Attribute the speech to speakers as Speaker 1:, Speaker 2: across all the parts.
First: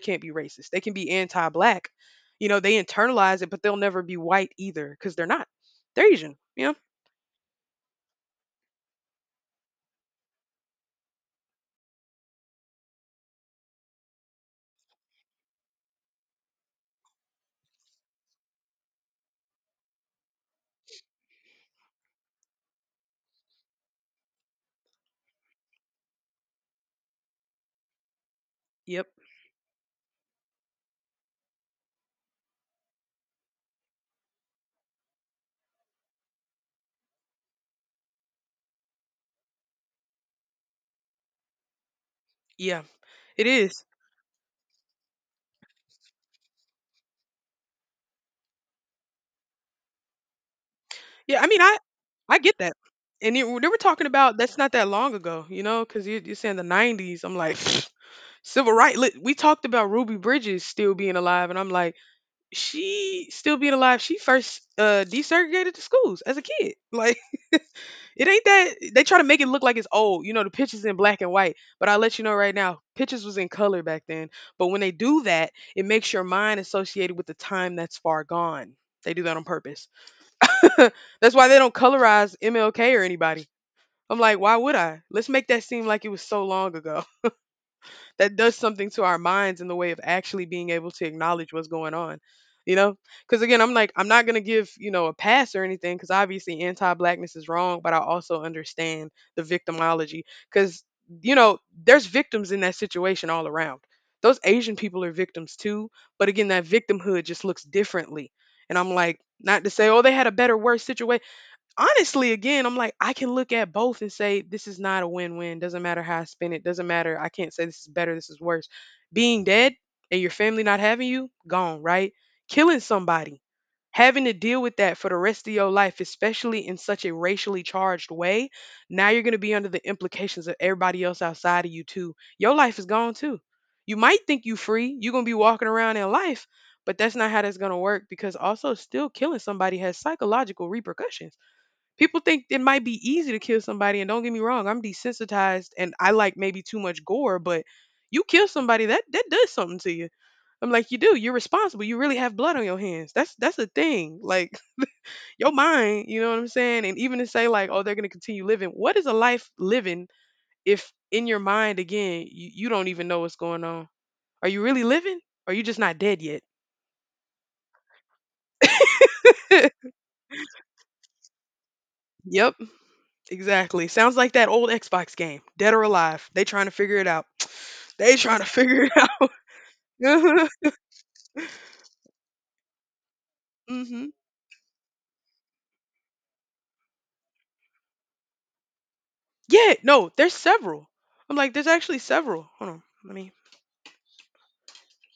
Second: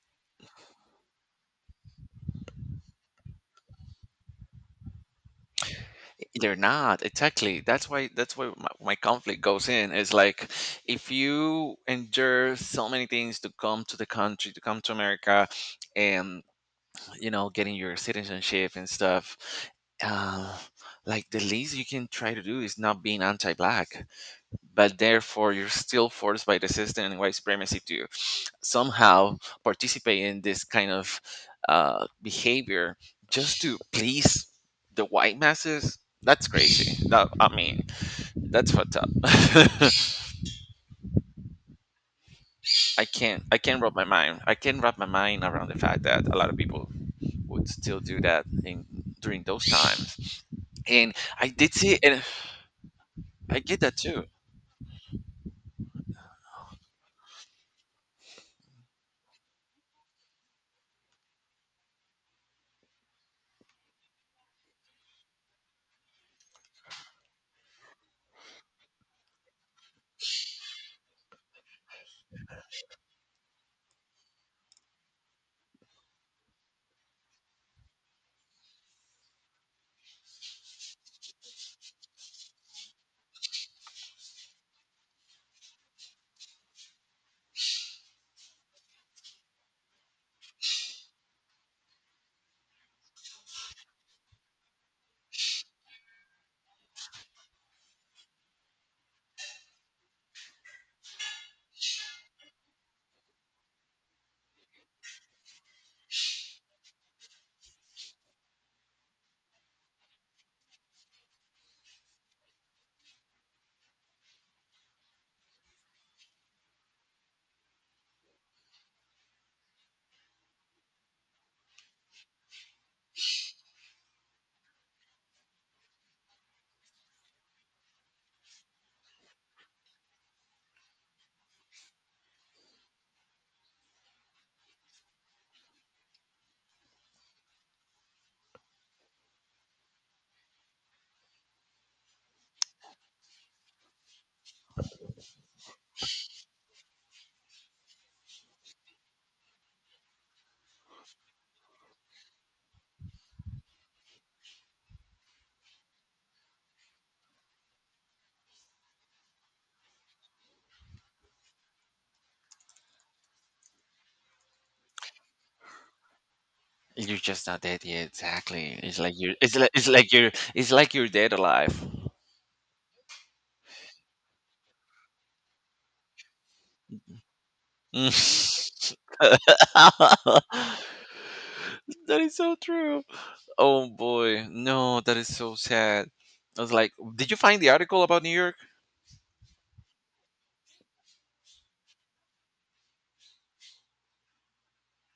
Speaker 1: Can't be racist. They can be anti-black. You know, they internalize it, but they'll never be white either because they're not. They're Asian.
Speaker 2: They're
Speaker 1: Yeah.
Speaker 2: not exactly. That's why. That's why my conflict goes in. Is like, if you endure so many things to come to the country, to come to America, and you know, getting your citizenship and stuff, uh, like the least you can try to do is not being anti-black, but therefore you're still forced by the system and white supremacy to
Speaker 1: Yep.
Speaker 2: somehow participate in this kind of behavior just to please the white masses. That's crazy. That I mean, that's fucked up.
Speaker 1: Yeah. It
Speaker 2: I
Speaker 1: is.
Speaker 2: can't wrap my mind. I can't wrap my mind around the fact that a lot of people would still do that in during those times. And
Speaker 1: Yeah. I
Speaker 2: I
Speaker 1: mean,
Speaker 2: did
Speaker 1: I
Speaker 2: see, and
Speaker 1: I get that. And it,
Speaker 2: I
Speaker 1: they were
Speaker 2: get that
Speaker 1: talking
Speaker 2: too.
Speaker 1: about that's not that long ago, you know, because you're saying the 90s. I'm like, civil rights. We talked about Ruby Bridges still being alive, and I'm like, she still being alive. She first desegregated the schools as a kid. Like, it ain't that they try to make it look like it's old. You know, the pictures in black and white. But I'll let you know right now, pictures was in color back then. But when they do that, it makes your mind associated with the time that's far gone. They do that on purpose. That's why they don't colorize MLK or anybody. I'm like, why would I? Let's make that seem like it was so long ago that does something to our minds in the way of actually being able to acknowledge what's going on, you know. Because again, I'm like, I'm not going to give, you know, a pass or anything because obviously anti-blackness is wrong, but I also understand the victimology because, you know, there's victims in that situation all around. Those Asian people are victims too, but again, that victimhood just looks differently. And I'm like, not to say, oh, they had a better worse situation. Honestly, again, I'm like, I can look at both and say, this is not a win win. Doesn't matter how I spin it. Doesn't matter. I can't say this is better. This is worse. Being dead and your family not having you, gone, right? Killing somebody, having to deal with that for the rest of your life, especially in such a racially charged way. Now you're going to be under the implications of everybody else outside of you, too. Your life is gone, too. You might think you free. You're going to be walking around in life, but that's not how that's going to work because also still killing somebody has psychological repercussions. People think it might be easy to kill somebody, and don't get me wrong, I'm desensitized and I like maybe too much gore, but you kill somebody, that does something to you. I'm like, you do, you're responsible, you really have blood on your hands. That's a thing. Like, your mind, you know what I'm saying? And even to say, like, oh, they're going to continue living. What is a life living if in your mind again you don't even know what's going on? Are you really living or are you just not dead yet?
Speaker 2: You're just not dead yet. Exactly. It's like you're. It's like you're. It's like you're dead alive.
Speaker 1: Yep. Exactly. Sounds like that old Xbox game, Dead or Alive. They trying to figure it out. They trying to figure it
Speaker 2: Mm.
Speaker 1: out.
Speaker 2: That
Speaker 1: Mhm.
Speaker 2: is so true. Oh
Speaker 1: Mhm.
Speaker 2: boy, no, that is so sad. I was like, did you find the article about New York?
Speaker 1: Yeah, no, there's several. I'm like, there's actually several. Hold on. Let me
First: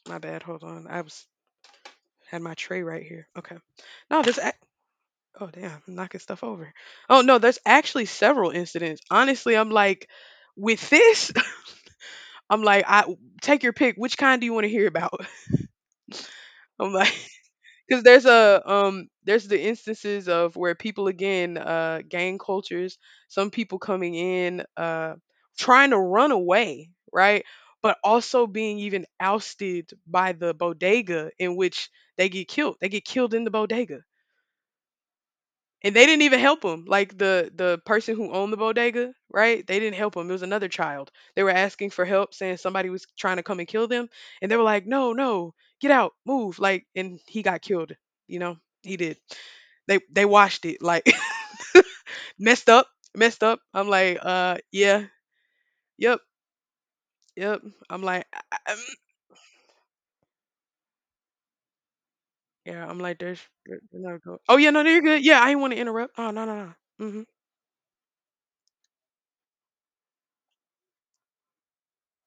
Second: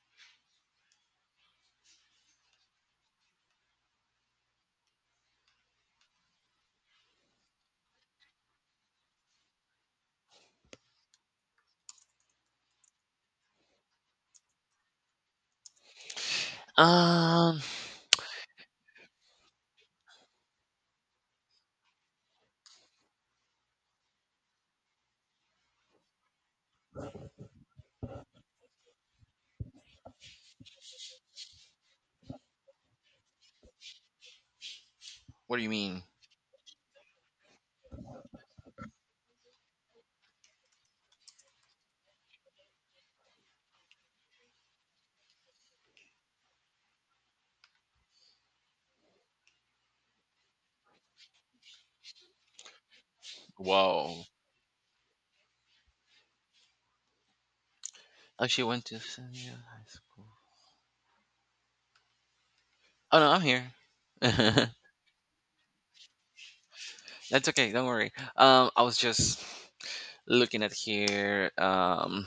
Speaker 1: my bad, hold on. I was had my tray right here. Okay. No, there's ac oh damn, I'm knocking stuff over. Oh no, there's actually several incidents. Honestly, I'm like, with this, I'm like, I take your pick, which kind do you want to hear about? I'm like,
Speaker 2: Um,
Speaker 1: because there's a there's the instances of where people again gang cultures, some people coming in, trying to run away, right? But also being even ousted by the bodega in which they get killed in the bodega.
Speaker 2: what do you
Speaker 1: And
Speaker 2: mean?
Speaker 1: they didn't even help him. Like, the person who owned the bodega, right, they didn't help him. It was another child. They were asking for help, saying somebody was trying to come and kill them, and they were like, no, no, get out, move. Like, and he got killed, you know. He did. They watched it. Like, messed up. Messed up. I'm like,
Speaker 2: Whoa.
Speaker 1: yeah. Yep. Yep. I'm like,
Speaker 2: Oh, she went
Speaker 1: mm.
Speaker 2: to San Diego High School.
Speaker 1: Yeah, I'm
Speaker 2: Oh
Speaker 1: like,
Speaker 2: no,
Speaker 1: there's
Speaker 2: I'm
Speaker 1: oh
Speaker 2: here.
Speaker 1: yeah, no no, you're good. Yeah, I didn't want to interrupt. Oh, no no no. Mhm.
Speaker 2: That's okay. Don't worry. I was just looking at here. Um,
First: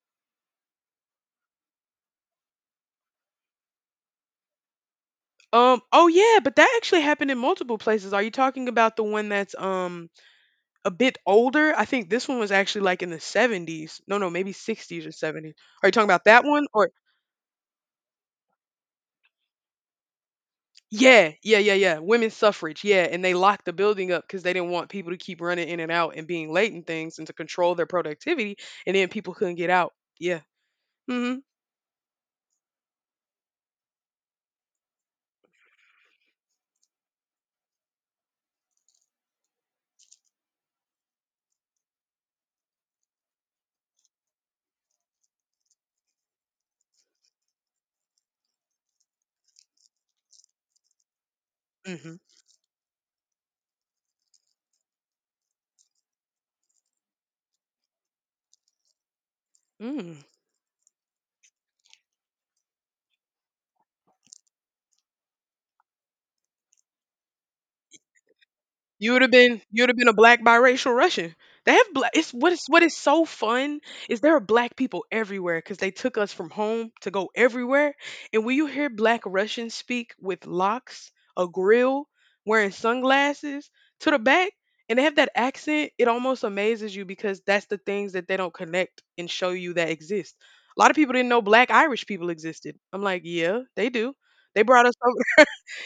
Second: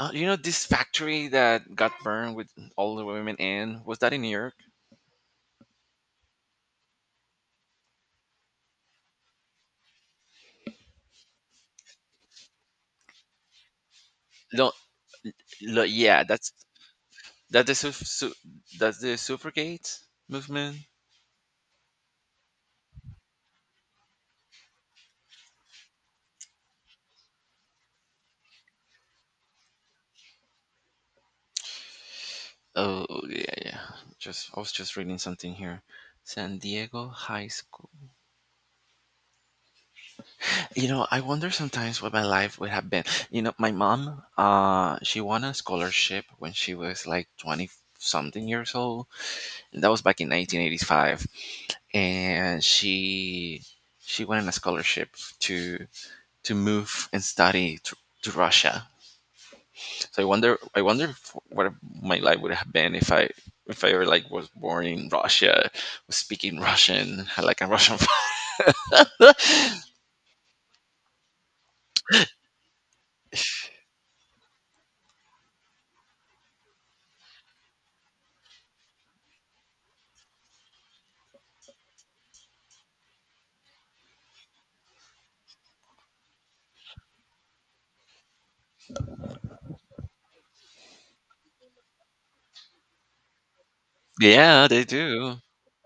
Speaker 2: Uh, You know this factory that got burned with all the women in? Was that in New York?
Speaker 1: Oh yeah, but that actually happened in multiple places. Are you talking about the one that's a bit older? I think this one was actually like in the 70s. No, no, maybe
Speaker 2: No,
Speaker 1: 60s or 70s.
Speaker 2: lo,
Speaker 1: Are you talking
Speaker 2: yeah,
Speaker 1: about that
Speaker 2: that's
Speaker 1: one or
Speaker 2: that the that's the suffragette movement.
Speaker 1: yeah, yeah, yeah, yeah. Women's suffrage. Yeah, and they locked the building up cuz they didn't want people to keep running in and out and being late and things and to control their productivity, and then people couldn't get out. Yeah. Mhm.
Speaker 2: Oh yeah, yeah. Just I was just reading something here. San Diego High School. You know, I wonder sometimes what my life would have been. You know, my mom, she won a scholarship when she was like twenty something years old, and that was back in 1985.
Speaker 1: Mhm.
Speaker 2: And she won a scholarship to to move and to Russia. So
Speaker 1: Mhm.
Speaker 2: I wonder if, what my life would have been if I were like was born in Russia, was speaking Russian, had like a Russian father.
Speaker 1: You would have been a black biracial Russian. They have black. It's what is so fun is there are black people everywhere because they took us from home to go everywhere. And when you hear black Russians speak with locks, a grill, wearing sunglasses to the back, and they have that accent, it almost amazes you because that's the things that they don't connect and show you that exist. A lot of people didn't know black Irish people existed. I'm like, yeah, they do. They
Speaker 2: Yeah, they
Speaker 1: brought us.
Speaker 2: do.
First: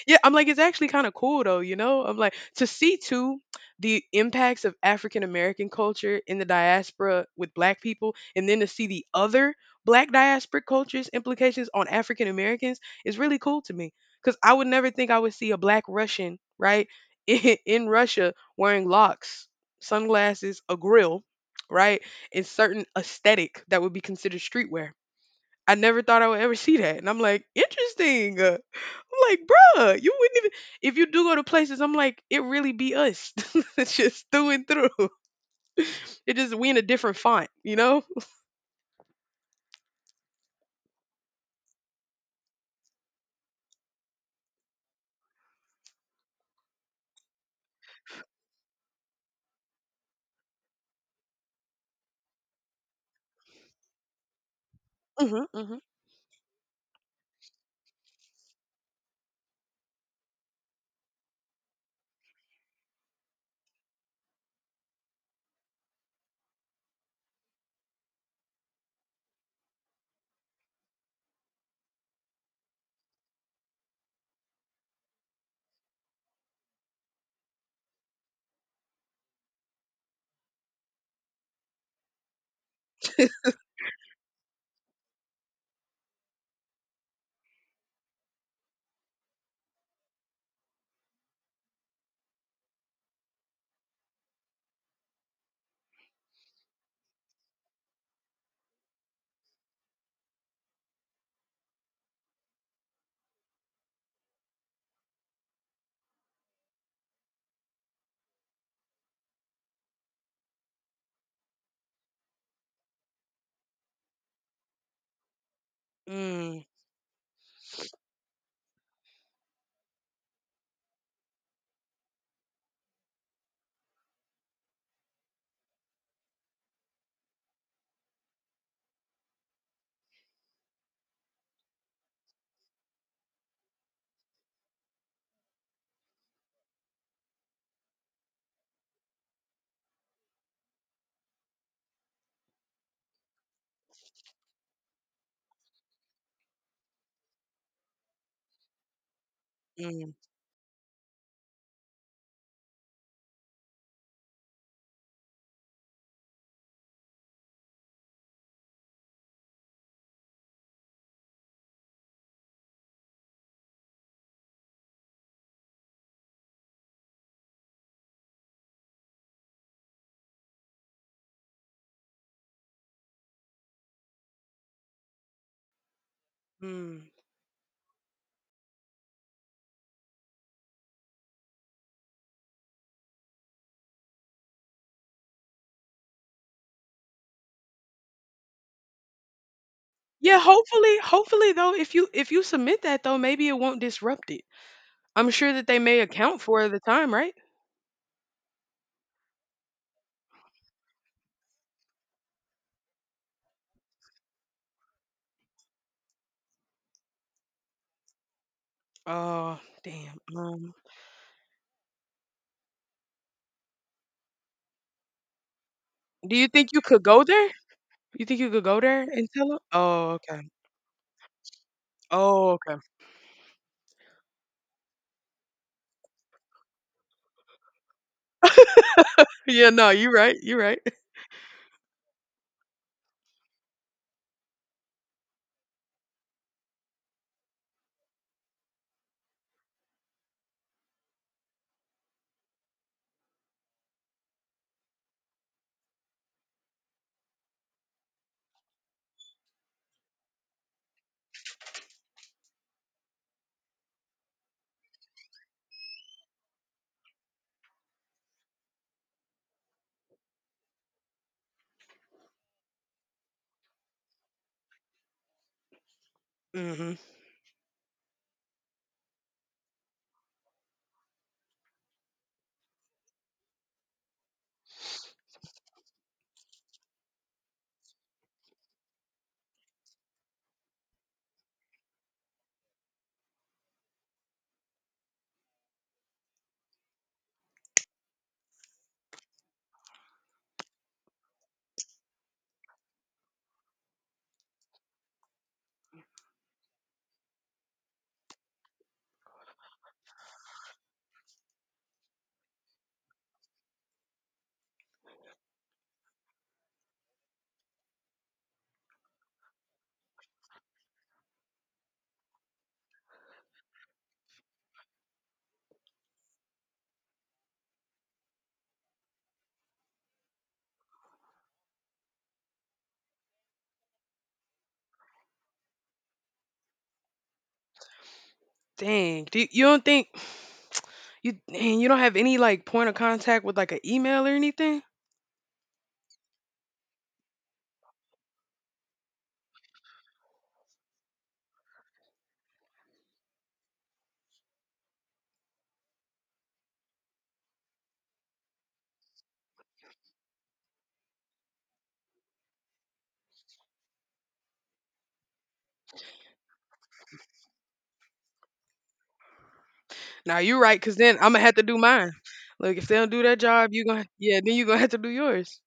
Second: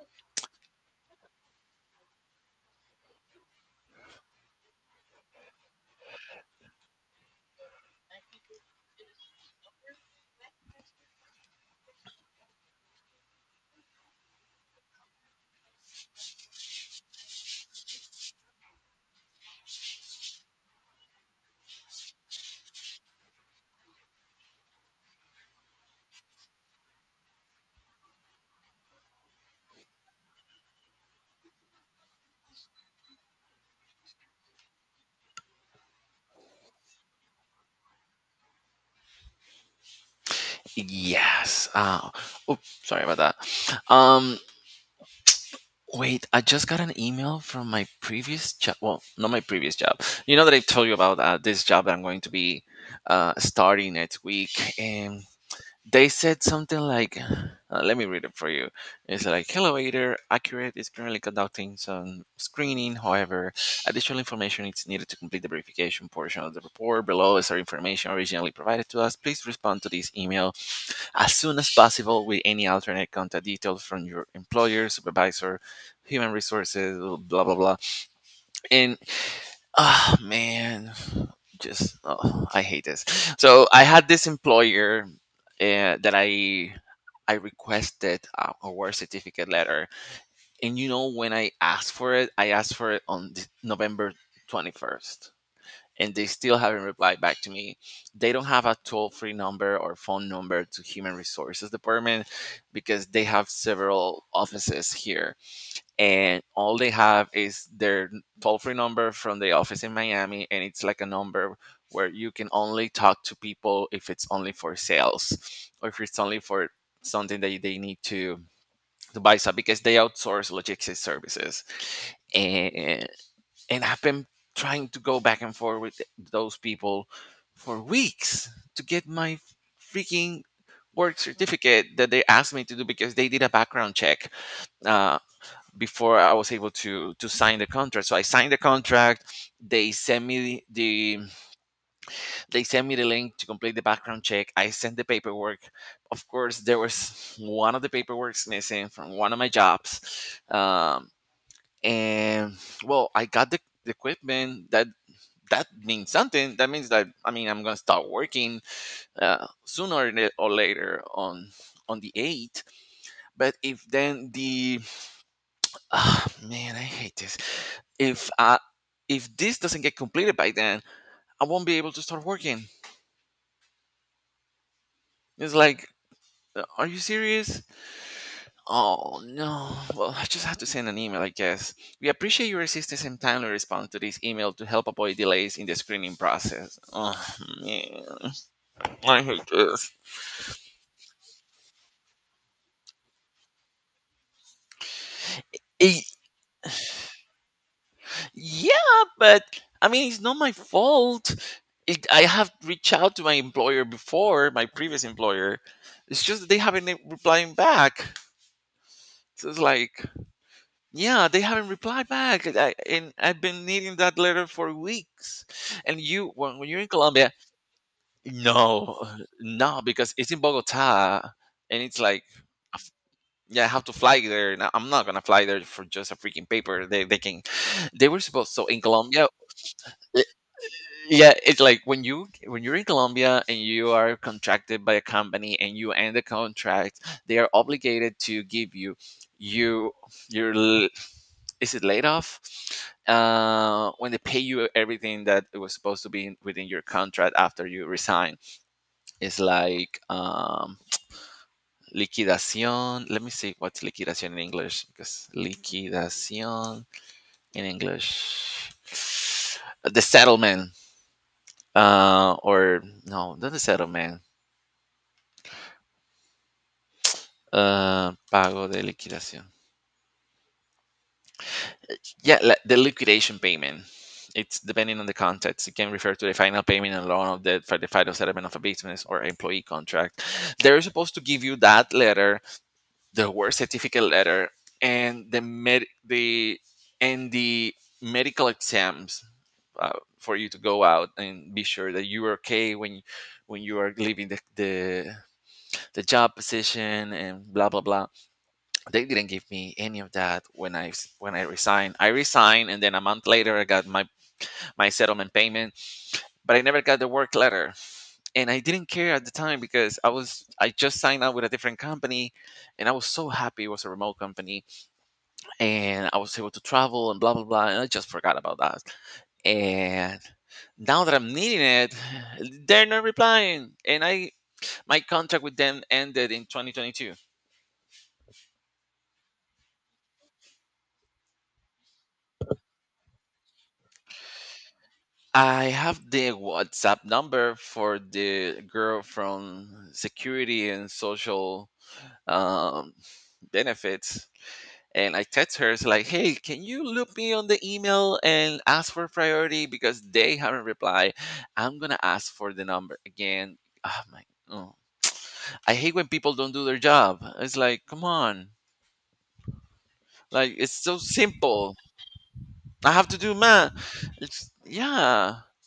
Speaker 1: Yeah, I'm like, it's actually kind of cool though, you know? I'm like, to see too the impacts of African American culture in the diaspora with black people, and then to see the other black diasporic cultures' implications on African Americans is really cool to me. Because I would never think I would see a black Russian, right, in Russia wearing locks, sunglasses, a grill, right, and certain aesthetic that would be considered streetwear. I never thought I would ever see that. And I'm like, interesting. I'm like, bruh, you wouldn't even if you do go to places, I'm like, it really be us. It's just through and through. It just we in a different font, you know?
Speaker 2: Yes. Oh, sorry about that. Wait, I just got an email from my previous job. Well, not my previous job. You know that I've told you about this job that I'm going to be starting next week. And
Speaker 1: Mhm, mhm.
Speaker 2: they said something like, let me read it for you. It's like, hello, Ader. Accurate is currently conducting some screening. However, additional information is needed to complete the verification portion of the report. Below is our information originally provided to us. Please respond to this email as soon as possible with any alternate contact details from your employer, supervisor, human resources, blah blah blah. And oh man, just oh, I hate this. So I had this employer that I requested a award certificate letter, and you know when I asked for it, I asked for it on November 21st, and they still haven't replied back to me. They don't have a toll free number or phone number to Human Resources Department because they have several offices here. And all they have is their toll free number from the office in Miami. And it's like a number where you can only talk to people if it's only for sales or if it's only
Speaker 1: Mm,
Speaker 2: for something that they need to buy stuff, because they outsource logistics services, and I've been trying to go back and forth with those people for weeks to get my freaking work certificate that they asked me to do, because they did a background check uh, before I was able to sign the contract. So I signed the contract. They sent me the they sent me the link to complete the background check. I sent the paperwork. Of course, there was one of the paperwork's missing from one of my
Speaker 1: mm,
Speaker 2: jobs, um, and well, I got the equipment that that means something that means that I mean I'm gonna start working sooner or later on the 8th. But if then the ah man I hate this, if uh if this doesn't get completed by then, I won't be able to start working. It's like, are you
Speaker 1: mm.
Speaker 2: serious? Oh no, well I just have to send an email I guess. We appreciate your assistance and timely response to this email to help avoid delays in the screening process. Oh man, I hate this.
Speaker 1: Yeah, hopefully, hopefully though, if you submit that though, maybe it won't disrupt it. I'm sure that they may
Speaker 2: Eh,
Speaker 1: account for the time, right?
Speaker 2: yeah, but I mean, it's not my fault. I have reached out to my employer before, my previous employer. It's just that they haven't been replying back. So it's
Speaker 1: Oh,
Speaker 2: like,
Speaker 1: damn.
Speaker 2: yeah, they haven't replied back. And I've been needing that letter for weeks. And
Speaker 1: Do you
Speaker 2: when
Speaker 1: think
Speaker 2: you're
Speaker 1: you
Speaker 2: in
Speaker 1: could go
Speaker 2: Colombia,
Speaker 1: there? You think you could go there
Speaker 2: no,
Speaker 1: and tell them?
Speaker 2: no, because
Speaker 1: Oh,
Speaker 2: it's in
Speaker 1: okay.
Speaker 2: Bogota, and it's like,
Speaker 1: Oh, okay.
Speaker 2: f- yeah, I have to fly there. And I'm not gonna fly there for just a freaking paper. They were supposed. So in Colombia,
Speaker 1: Yeah, no, you're right. You're right.
Speaker 2: yeah, it's like when you when you're in colombia and you are contracted by a company and you end the contract, they are obligated to give you your is it laid off, when they pay you everything that it was supposed to be within your contract after you resign. It's like liquidación, let me see what's liquidación in english, because liquidación in english, the settlement. Or no, not the settlement.
Speaker 1: Hmm.
Speaker 2: Pago de liquidación. Yeah, the liquidation payment. It's depending on the context. It can refer to the final payment and loan of the for the final settlement of a business or employee contract. They're supposed to give you that letter, the work certificate letter, and the medical exams for you to go out and be sure that you are okay when you are leaving the job position, and blah blah blah. They didn't give me any of that when I resigned. I resigned, and then a month later, I got my settlement payment, but I never got the work letter, and I didn't care at the time because I just signed out with a different company, and I was so happy it was a remote company, and I was able to travel and blah blah blah, and I just forgot about that, and. Now that I'm needing it, they're not replying, and I my contract with them ended in 2022.
Speaker 1: Dang. You don't think you don't have any like point of contact with like an email or anything?
Speaker 2: I have the WhatsApp number for the girl from security and social um, benefits. And I text her, it's like, hey, can you loop me on the email and ask for priority because they haven't replied? I'm going to ask for the number again. Oh, my, oh. I hate when people don't do their job. It's like, come on.
Speaker 1: Now
Speaker 2: Like,
Speaker 1: you're
Speaker 2: it's
Speaker 1: right, cause
Speaker 2: so
Speaker 1: then I'm gonna have to
Speaker 2: simple.
Speaker 1: do mine. Look, if
Speaker 2: I
Speaker 1: they
Speaker 2: have
Speaker 1: don't
Speaker 2: to
Speaker 1: do
Speaker 2: do
Speaker 1: that job,
Speaker 2: math. It's,
Speaker 1: then you gonna have to do
Speaker 2: yeah.
Speaker 1: yours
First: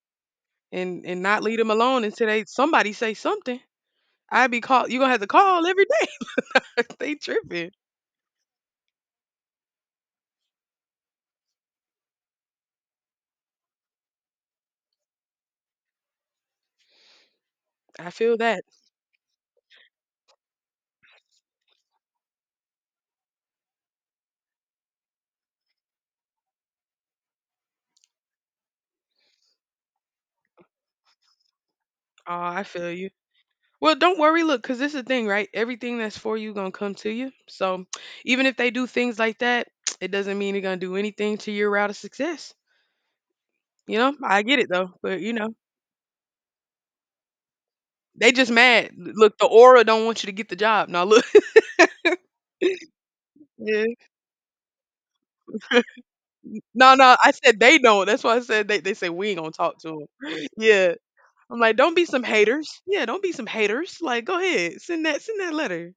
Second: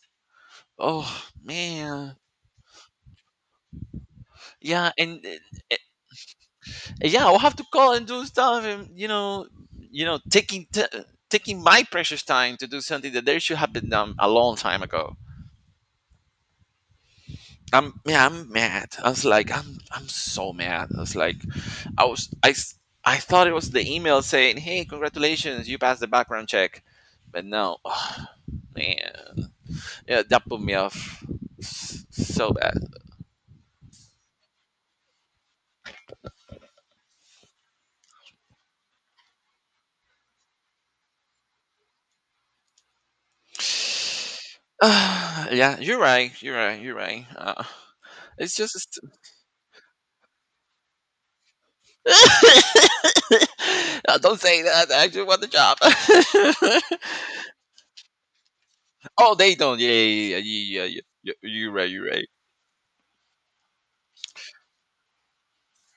Speaker 2: Oh,
Speaker 1: and not leave them alone
Speaker 2: man.
Speaker 1: until they somebody say something. I'd be call
Speaker 2: Yeah.
Speaker 1: you gonna have
Speaker 2: And
Speaker 1: to call
Speaker 2: eh,
Speaker 1: every day. They
Speaker 2: yeah, I'll have to
Speaker 1: tripping.
Speaker 2: call and do stuff, and you know, you know taking t- taking my precious time to do something that they should have been done a long time ago. I'm,
Speaker 1: I
Speaker 2: yeah,
Speaker 1: feel
Speaker 2: I'm
Speaker 1: that.
Speaker 2: mad. I was like, I'm so mad. I was like I was I s- I thought it was the email saying hey congratulations you passed the background check, but no. Man, yeah, that put me off
Speaker 1: Oh,
Speaker 2: so
Speaker 1: I
Speaker 2: bad.
Speaker 1: feel you. Well, don't worry. Look, because this is the thing, right? Everything that's for you gonna come to you. So even if they do things like that, it doesn't mean they're gonna do anything to your route of success. You know, I get it though, but you know.
Speaker 2: Yeah, you're right, you're right.
Speaker 1: They just
Speaker 2: It's
Speaker 1: mad.
Speaker 2: just.
Speaker 1: Look, the aura don't want you to get the job. Now look. Yeah.
Speaker 2: Don't say that. I actually want the job.
Speaker 1: No, no, I said they don't. That's why I said they say we
Speaker 2: Oh,
Speaker 1: ain't gonna
Speaker 2: they don't.
Speaker 1: talk to them. Yeah.
Speaker 2: Yeah. You
Speaker 1: I'm like,
Speaker 2: right,
Speaker 1: don't be
Speaker 2: you
Speaker 1: some
Speaker 2: right.
Speaker 1: haters. Yeah, don't be some haters. Like, go ahead, send that letter.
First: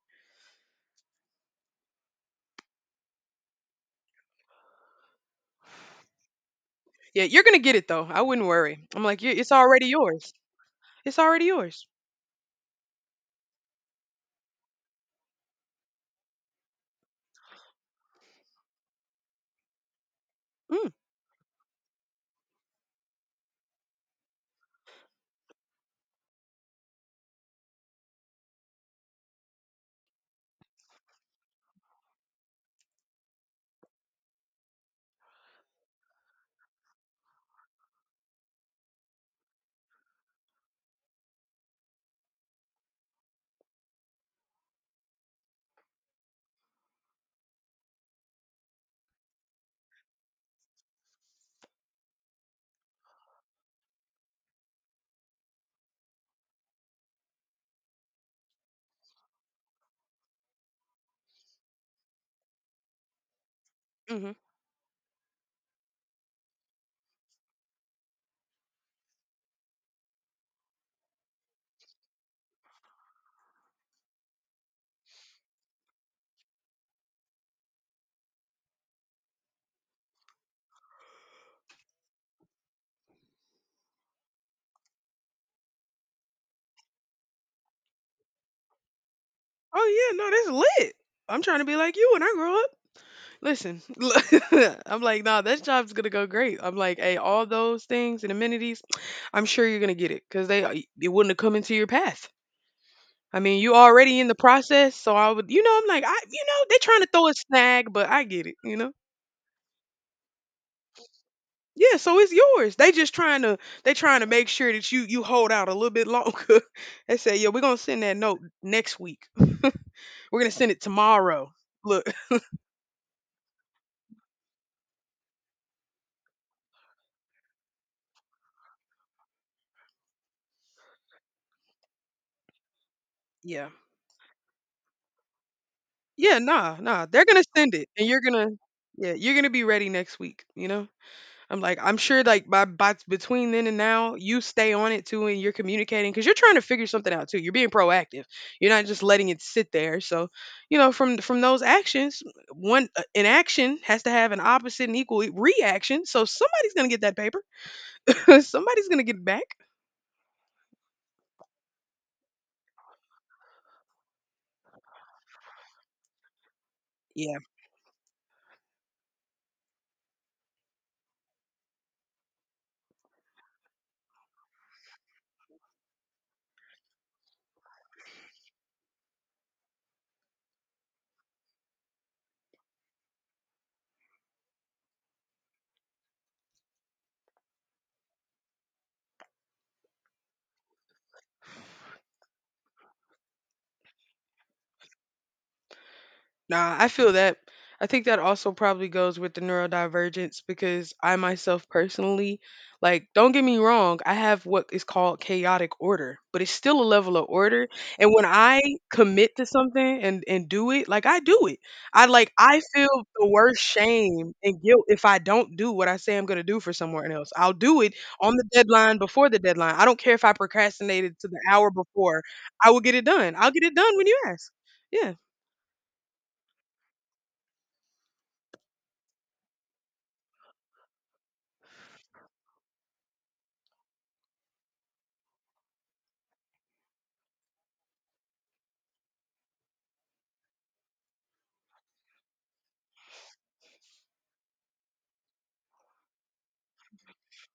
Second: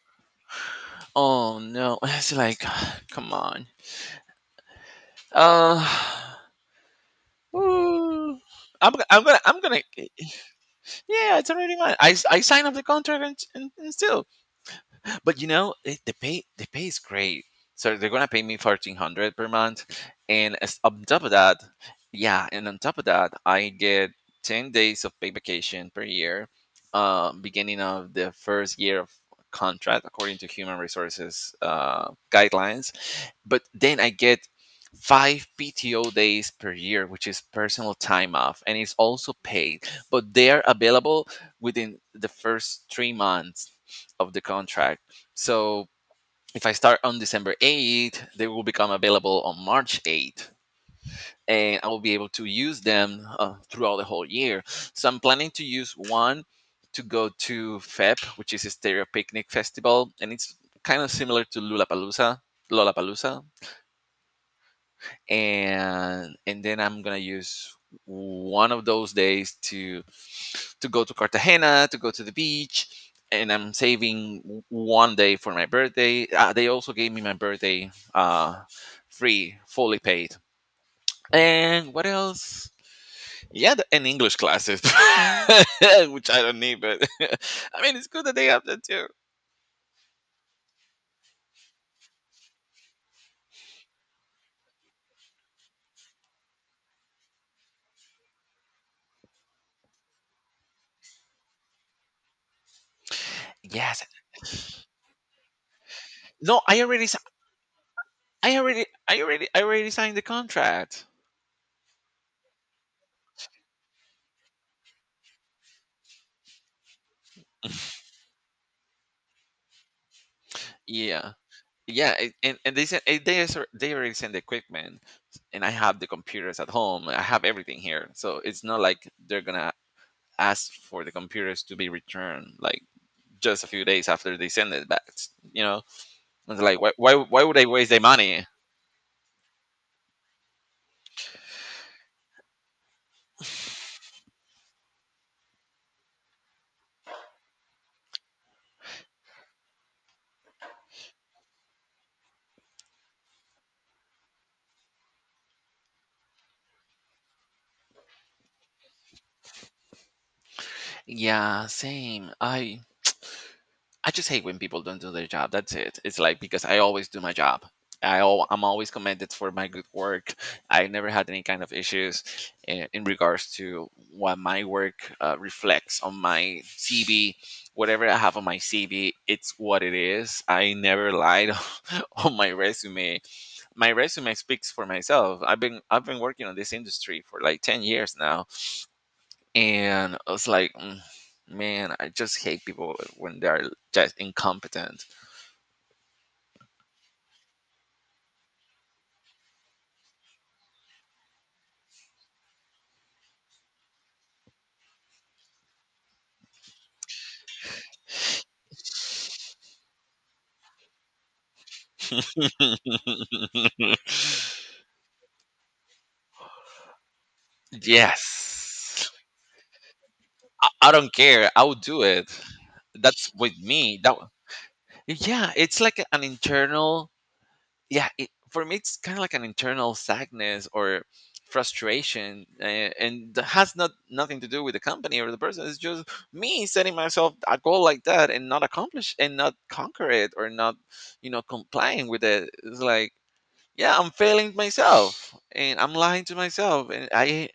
Speaker 2: Oh no, it's like, come on. Uh,
Speaker 1: Yeah, you're gonna get it though. I
Speaker 2: ooh.
Speaker 1: wouldn't worry. I'm like, "You- it's
Speaker 2: I'm gonna.
Speaker 1: already yours. It's
Speaker 2: Yeah,
Speaker 1: already
Speaker 2: it's already
Speaker 1: yours.
Speaker 2: mine. I signed up the contract, and still. But you know, it, the pay is great. So they're gonna pay me 1,400 per month,
Speaker 1: Mm,
Speaker 2: on top of that, yeah, and on top of that, I get 10 days of paid vacation per year, beginning of the first year of contract according to human resources guidelines. But then I get five PTO days per year, which is personal time off, and it's also paid, but they're available within the first 3 months of the contract. So if I start on December 8th, they will become available on March 8th. And I will be able to use them throughout the whole year. So I'm planning to use one to go to FEP, which is a stereo picnic festival, and it's kind of similar to Lollapalooza,
Speaker 1: hmm.
Speaker 2: and then I'm gonna use one of those days to go to Cartagena to go to the beach, and I'm saving one day for my birthday. They also gave me my birthday free, fully paid. And what else? Yeah, and English classes, which I don't need, but I mean it's good that they have that too.
Speaker 1: Oh yeah, no, that's lit. I'm trying to be like you when I grow up. Listen, I'm like, nah, that job's gonna go great. I'm like, hey, all those things and amenities, I'm sure you're gonna get it because they it wouldn't have come into your path. I mean, you
Speaker 2: Yes.
Speaker 1: already in the process, so I would, you know, I'm like, I, you
Speaker 2: No,
Speaker 1: know, they
Speaker 2: I
Speaker 1: trying
Speaker 2: already,
Speaker 1: to
Speaker 2: s-
Speaker 1: throw a snag, but I get
Speaker 2: I
Speaker 1: it, you
Speaker 2: already,
Speaker 1: know.
Speaker 2: I already, I already signed the contract.
Speaker 1: Yeah, so it's yours. They just trying to, they trying to make sure that you hold out a little bit longer. They say, yeah, we're gonna send that note next week. We're gonna send it
Speaker 2: Yeah.
Speaker 1: tomorrow. Look,
Speaker 2: Yeah it, and they sent they already send the equipment, and I have the computers at home. I have everything here, so it's not like they're gonna ask for the computers to be returned, like just a
Speaker 1: yeah.
Speaker 2: few days after they send it back, you know?
Speaker 1: Yeah,
Speaker 2: It's
Speaker 1: nah,
Speaker 2: like,
Speaker 1: nah. They're
Speaker 2: why
Speaker 1: gonna
Speaker 2: would I
Speaker 1: send it,
Speaker 2: waste their
Speaker 1: and you're
Speaker 2: money?
Speaker 1: gonna, yeah, you're gonna be ready next week. You know, I'm like, I'm sure, like by between then and now, you stay on it too, and you're communicating because you're trying to figure something out too. You're being proactive. You're not just letting it sit there. So, you know, from those actions, one an action has to have an opposite and equal reaction. So somebody's gonna get that paper. Somebody's gonna get it back.
Speaker 2: Yeah, same. I just hate when people don't do their job. That's it. It's like because I always do my job. I'm always commended for my good work. I never had any kind of issues in regards to what my work reflects on my CV. Whatever I have on my CV, it's what it is. I never lied on my resume. My resume speaks for myself. I've been working on this industry for like 10 years now, and man, I just hate people when they're just incompetent.
Speaker 1: Nah, I feel that. I think that also probably goes with the neurodivergence because I myself personally, like, don't get me wrong, I have what is called chaotic order, but it's still a level of order. And when I commit to something and do it, like I do it. I, like, I feel the worst shame and guilt if I don't do what I say I'm gonna do for someone else. I'll do it on the deadline
Speaker 2: Yes.
Speaker 1: before the deadline. I don't care if I
Speaker 2: I don't
Speaker 1: procrastinated to the
Speaker 2: care.
Speaker 1: hour
Speaker 2: I'll do
Speaker 1: before.
Speaker 2: it.
Speaker 1: I will get it
Speaker 2: That's
Speaker 1: done. I'll
Speaker 2: with
Speaker 1: get it done
Speaker 2: me.
Speaker 1: when
Speaker 2: That
Speaker 1: you ask. Yeah.
Speaker 2: Yeah, it's like an internal yeah, it, for me, it's kind of like an internal sadness or frustration, and that has not nothing to do with the company or the person. It's just me setting myself a goal like that and not accomplish and not conquer it or not, you know, complying with it. It's like, yeah, I'm failing myself and I'm lying to myself, and I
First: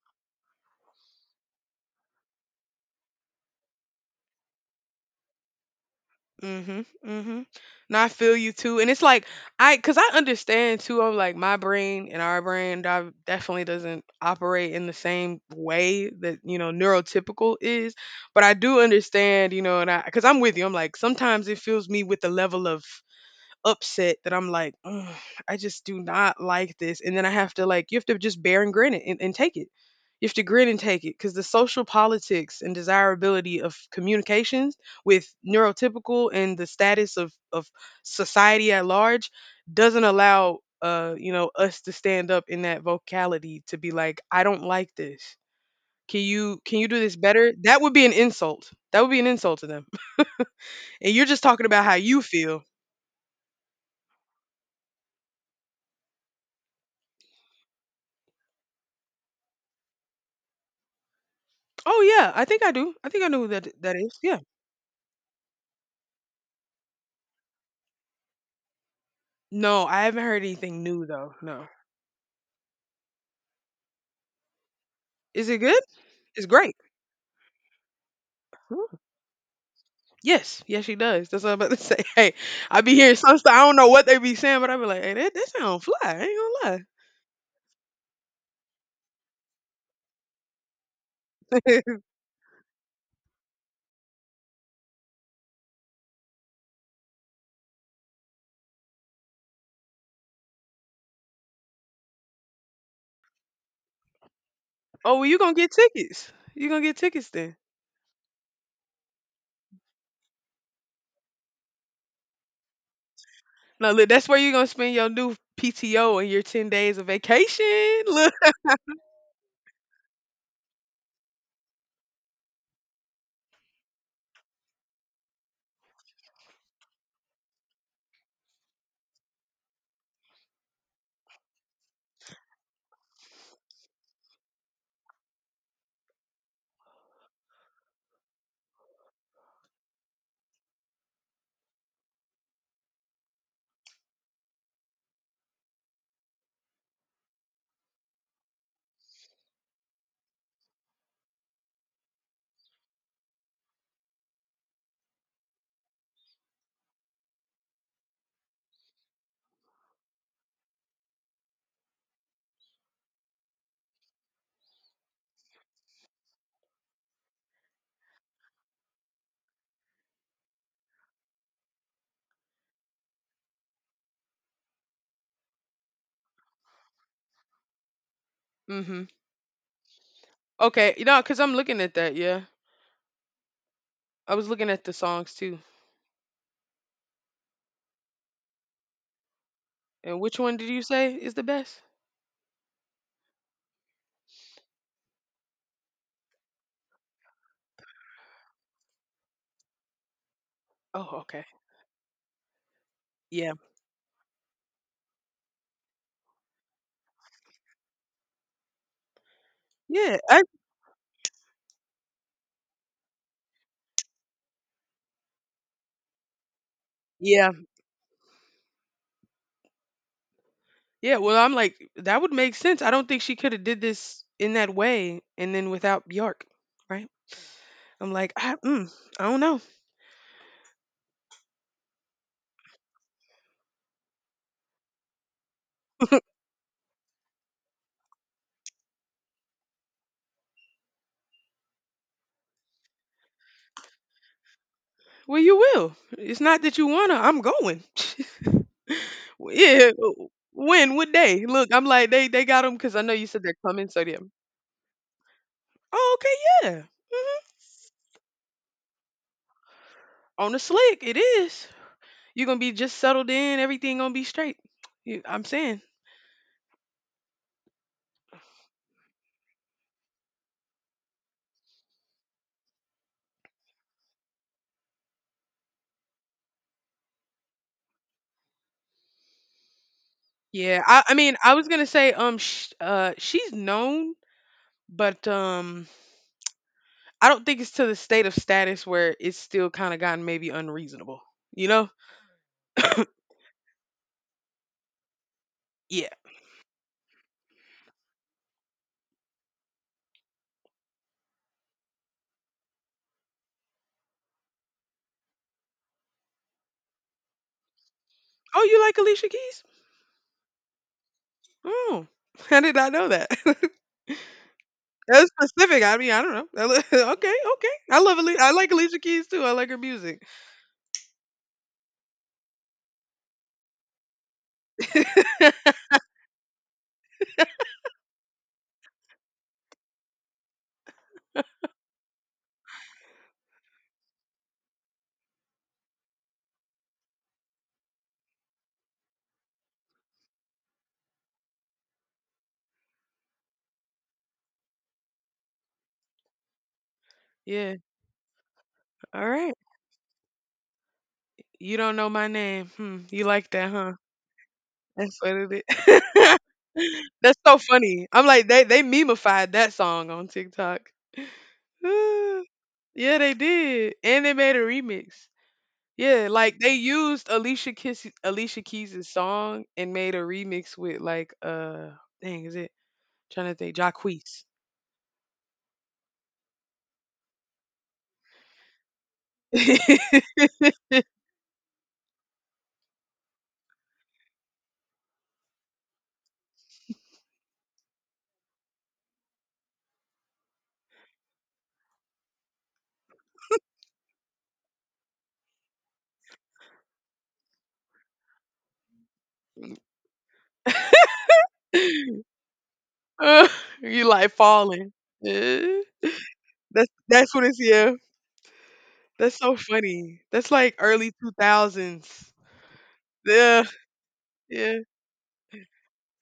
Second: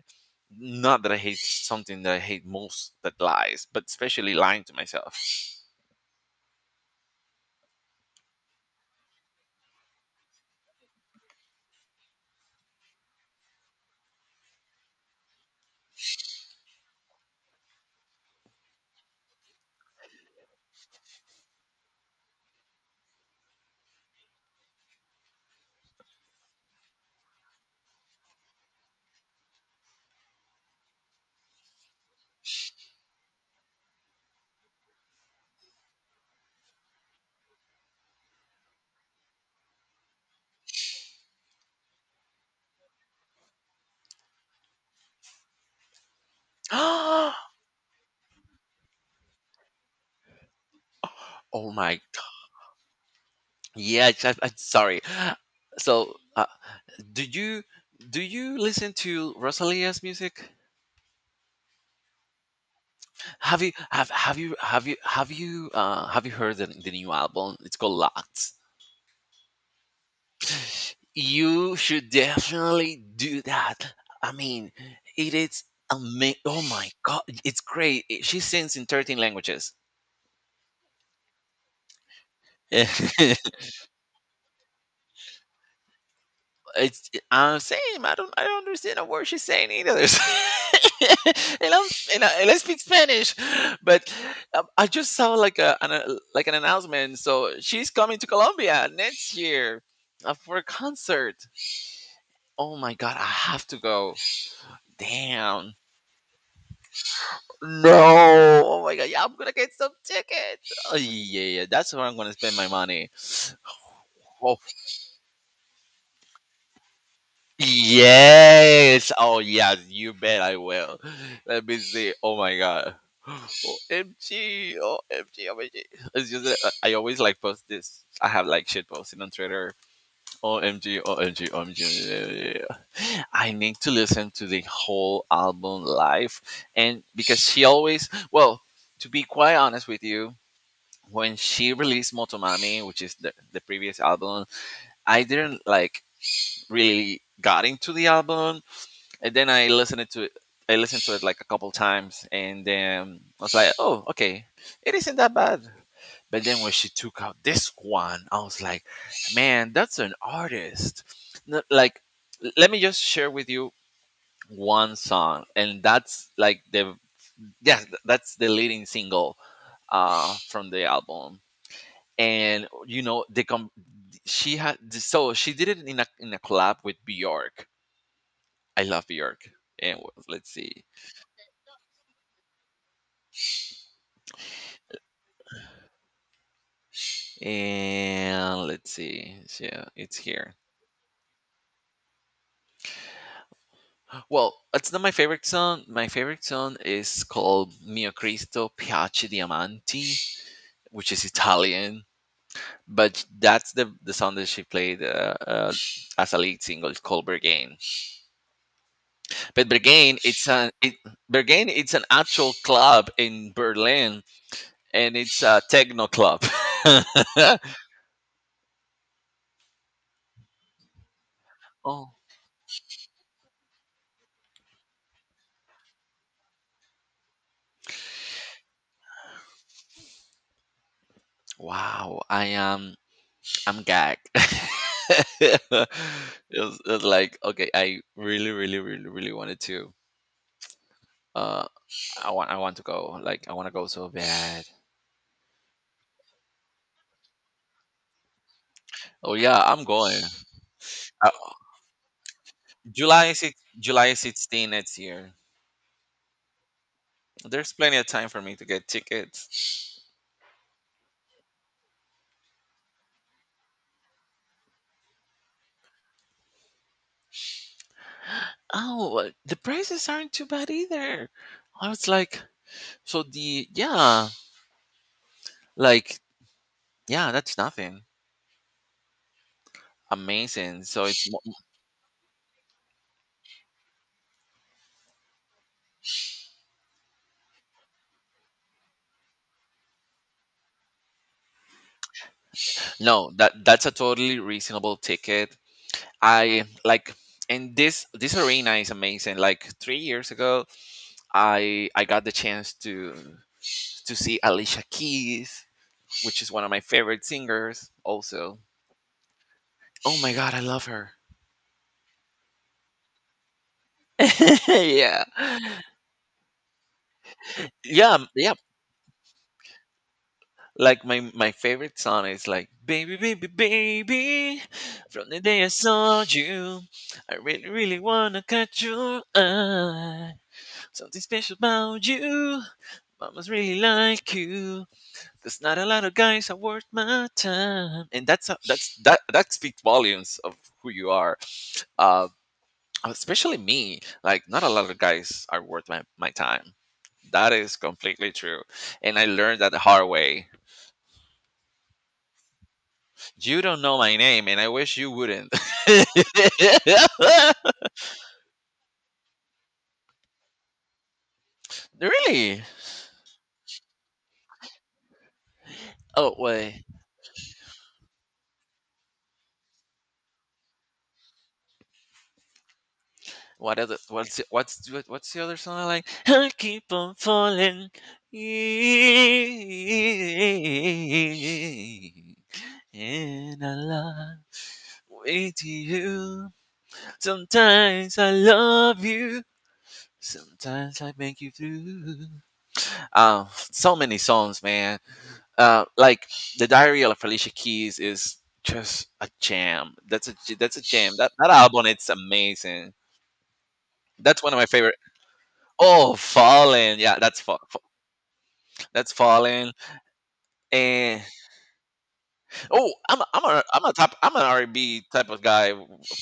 Speaker 2: not that I hate something, that I hate most that lies, but especially lying to myself.
Speaker 1: Mhm, mhm. No, I feel you too, and it's like cause I understand too. I'm like my brain and our brain definitely doesn't operate in the same way that neurotypical is, but I do understand, and cause I'm with you. I'm like sometimes it fills me with a level of upset that I'm like, "Ugh, I just do not like this. And then I have to like, you have to just bear and grin it and take it. You have to grin and take it because the social politics and desirability of communications with neurotypical and the status of society at large doesn't allow us to stand up in that vocality to be like, I don't like this. Can you do this
Speaker 2: Oh
Speaker 1: better? That would be an insult. That would be an insult to them. And you're just talking about how
Speaker 2: my
Speaker 1: you
Speaker 2: god.
Speaker 1: feel.
Speaker 2: Yeah, I'm sorry. So, do you do you listen to Rosalia's music?
Speaker 1: Oh yeah, I think I do. I think I know who that that is.
Speaker 2: Have
Speaker 1: Yeah.
Speaker 2: you have you have you have you heard the new album? It's called Lots.
Speaker 1: No, I haven't heard anything new though. No.
Speaker 2: You should definitely do that. I mean, it
Speaker 1: Is it
Speaker 2: is
Speaker 1: good?
Speaker 2: amazing.
Speaker 1: It's
Speaker 2: Oh
Speaker 1: great.
Speaker 2: my god, it's great. It- She sings in
Speaker 1: Ooh.
Speaker 2: 13 languages.
Speaker 1: Yes, yes, she does. That's what I'm about to say. Hey, I be hearing some stuff. I don't know what they be saying, but I be like, hey, that sound fly. I ain't gonna
Speaker 2: It's I'm same. I don't understand a word she's saying either. and I'm
Speaker 1: lie.
Speaker 2: and I speak Spanish, but I just saw like like an announcement. So she's coming to Colombia next year for a concert. Oh my god, I have to go.
Speaker 1: Oh, well, you gonna get
Speaker 2: Damn.
Speaker 1: tickets? You gonna get tickets then?
Speaker 2: No. Oh my god, yeah, I'm gonna get some tickets. Oh, yeah, yeah, that's where I'm gonna spend my money.
Speaker 1: No, look, that's where you
Speaker 2: Oh,
Speaker 1: gonna spend your new PTO and your 10 days of vacation. Look.
Speaker 2: yes. Oh yes, you bet I will. Let me see. Oh my god. OMG. OMG. OMG. It's just that I always like post this. I have like shit posting on Twitter. OMG. Yeah, OMG. I need to listen to the whole album live. And because she always, well, to be quite honest with you, when she released Motomami, which is the previous album, I didn't like really got into the album, and then I listened to it. I listened to it like a couple times, and then I was like, "Oh, okay, it isn't that bad." But then when she took out this one, I was like, "Man, that's an artist." No, like, let me just share with you one song, and that's like that's the leading single from the album. And you know, she had she did it in a collab with Bjork. I
Speaker 1: Mm-hmm.
Speaker 2: love Bjork. Let's see.
Speaker 1: Okay, cause I'm looking at that. Yeah, I was looking at the songs too.
Speaker 2: And let's see. So it's
Speaker 1: And which
Speaker 2: here.
Speaker 1: one did you say is the best?
Speaker 2: Well, it's not my favorite song. My favorite song is called Mio Cristo Piace Diamanti, which
Speaker 1: Oh,
Speaker 2: is
Speaker 1: okay.
Speaker 2: Italian. But
Speaker 1: Yeah,
Speaker 2: that's the song that she played as a lead single. It's called Berghain. But
Speaker 1: Yeah,
Speaker 2: Berghain,
Speaker 1: I
Speaker 2: it's an it, Berghain, it's an actual club in Berlin, and it's a techno club.
Speaker 1: yeah, yeah, well, I'm like,
Speaker 2: Oh
Speaker 1: that would make sense. I don't think she coulda did this in that way and then without Björk, right? I'm like, "I don't know."
Speaker 2: wow! I'm gagged. it, was, it was like, okay, I really, really, really, really wanted to. Uh, I want to go. Like, I want to go so bad.
Speaker 1: Well, you will. It's not that you wanna, I'm going.
Speaker 2: Oh
Speaker 1: W
Speaker 2: yeah, I'm
Speaker 1: yeah,
Speaker 2: going.
Speaker 1: w when? What
Speaker 2: Uh,
Speaker 1: day? Look, I'm like, they got them because I know you
Speaker 2: July
Speaker 1: said
Speaker 2: six,
Speaker 1: they're coming, so
Speaker 2: July
Speaker 1: yeah.
Speaker 2: 16 next year.
Speaker 1: Oh, okay, yeah, mhm.
Speaker 2: There's plenty of time for me to get tickets.
Speaker 1: On the slick, it is. You're gonna be just settled in, everything gonna be straight. You I'm saying.
Speaker 2: Oh, the prices aren't too bad either. I was like, so the yeah, like yeah, that's nothing.
Speaker 1: Yeah,
Speaker 2: Amazing.
Speaker 1: I mean, I was gonna say, sh she's known, but, I don't think it's to the state of status where it's still kind of gotten maybe unreasonable. You know?
Speaker 2: No, that that's a totally reasonable ticket.
Speaker 1: Yeah.
Speaker 2: I like, and this arena is amazing. Like 3 years ago, I got the chance to see Alicia Keys, which is one of my favorite singers. Also,
Speaker 1: Oh, you like Alicia Keys?
Speaker 2: oh my god, I love her.
Speaker 1: Oh, I did not know that.
Speaker 2: Yeah.
Speaker 1: That's specific. I mean, I don't know. Okay, okay. I love Ali. I
Speaker 2: Yeah.
Speaker 1: like Alicia Keys too. I like her music.
Speaker 2: Like my favorite song is like baby baby baby, from the day I saw you, I really really wanna catch your eye, something special about you, mama's really like you. There's not a lot of guys are worth my time, and that that speaks volumes of who you are. Uh, especially me, like not a lot of guys are worth my time. That is
Speaker 1: Yeah.
Speaker 2: completely true, and I
Speaker 1: All right.
Speaker 2: learned that the hard way.
Speaker 1: You don't know my name. Hmm. You like
Speaker 2: You
Speaker 1: that,
Speaker 2: don't
Speaker 1: huh?
Speaker 2: know my name, and I wish you
Speaker 1: That's what
Speaker 2: wouldn't.
Speaker 1: it is. That's so funny. I'm like they memeified that song on TikTok.
Speaker 2: Really?
Speaker 1: Yeah, they did, and they made a remix. Yeah,
Speaker 2: Oh
Speaker 1: like they
Speaker 2: wait,
Speaker 1: used Alicia Keys' song and made a remix with like dang is it trying to think
Speaker 2: what other?
Speaker 1: Jacquees.
Speaker 2: What's the other song I like? I keep on falling in a life with you. Sometimes I love you. Sometimes I make you blue. So many songs, man. Like the Diary of Felicia Keys is just a jam. That's a jam. That album, it's amazing.
Speaker 1: Uh, you like
Speaker 2: That's one of my
Speaker 1: falling.
Speaker 2: favorite.
Speaker 1: Eh?
Speaker 2: Oh, Fallen. Yeah,
Speaker 1: That's what it's yeah.
Speaker 2: that's
Speaker 1: That's so
Speaker 2: Fallen.
Speaker 1: funny. That's like early
Speaker 2: And
Speaker 1: 2000s.
Speaker 2: oh, I'm a, I'm a
Speaker 1: Yeah,
Speaker 2: I'm a top I'm an
Speaker 1: yeah.
Speaker 2: R&B type of guy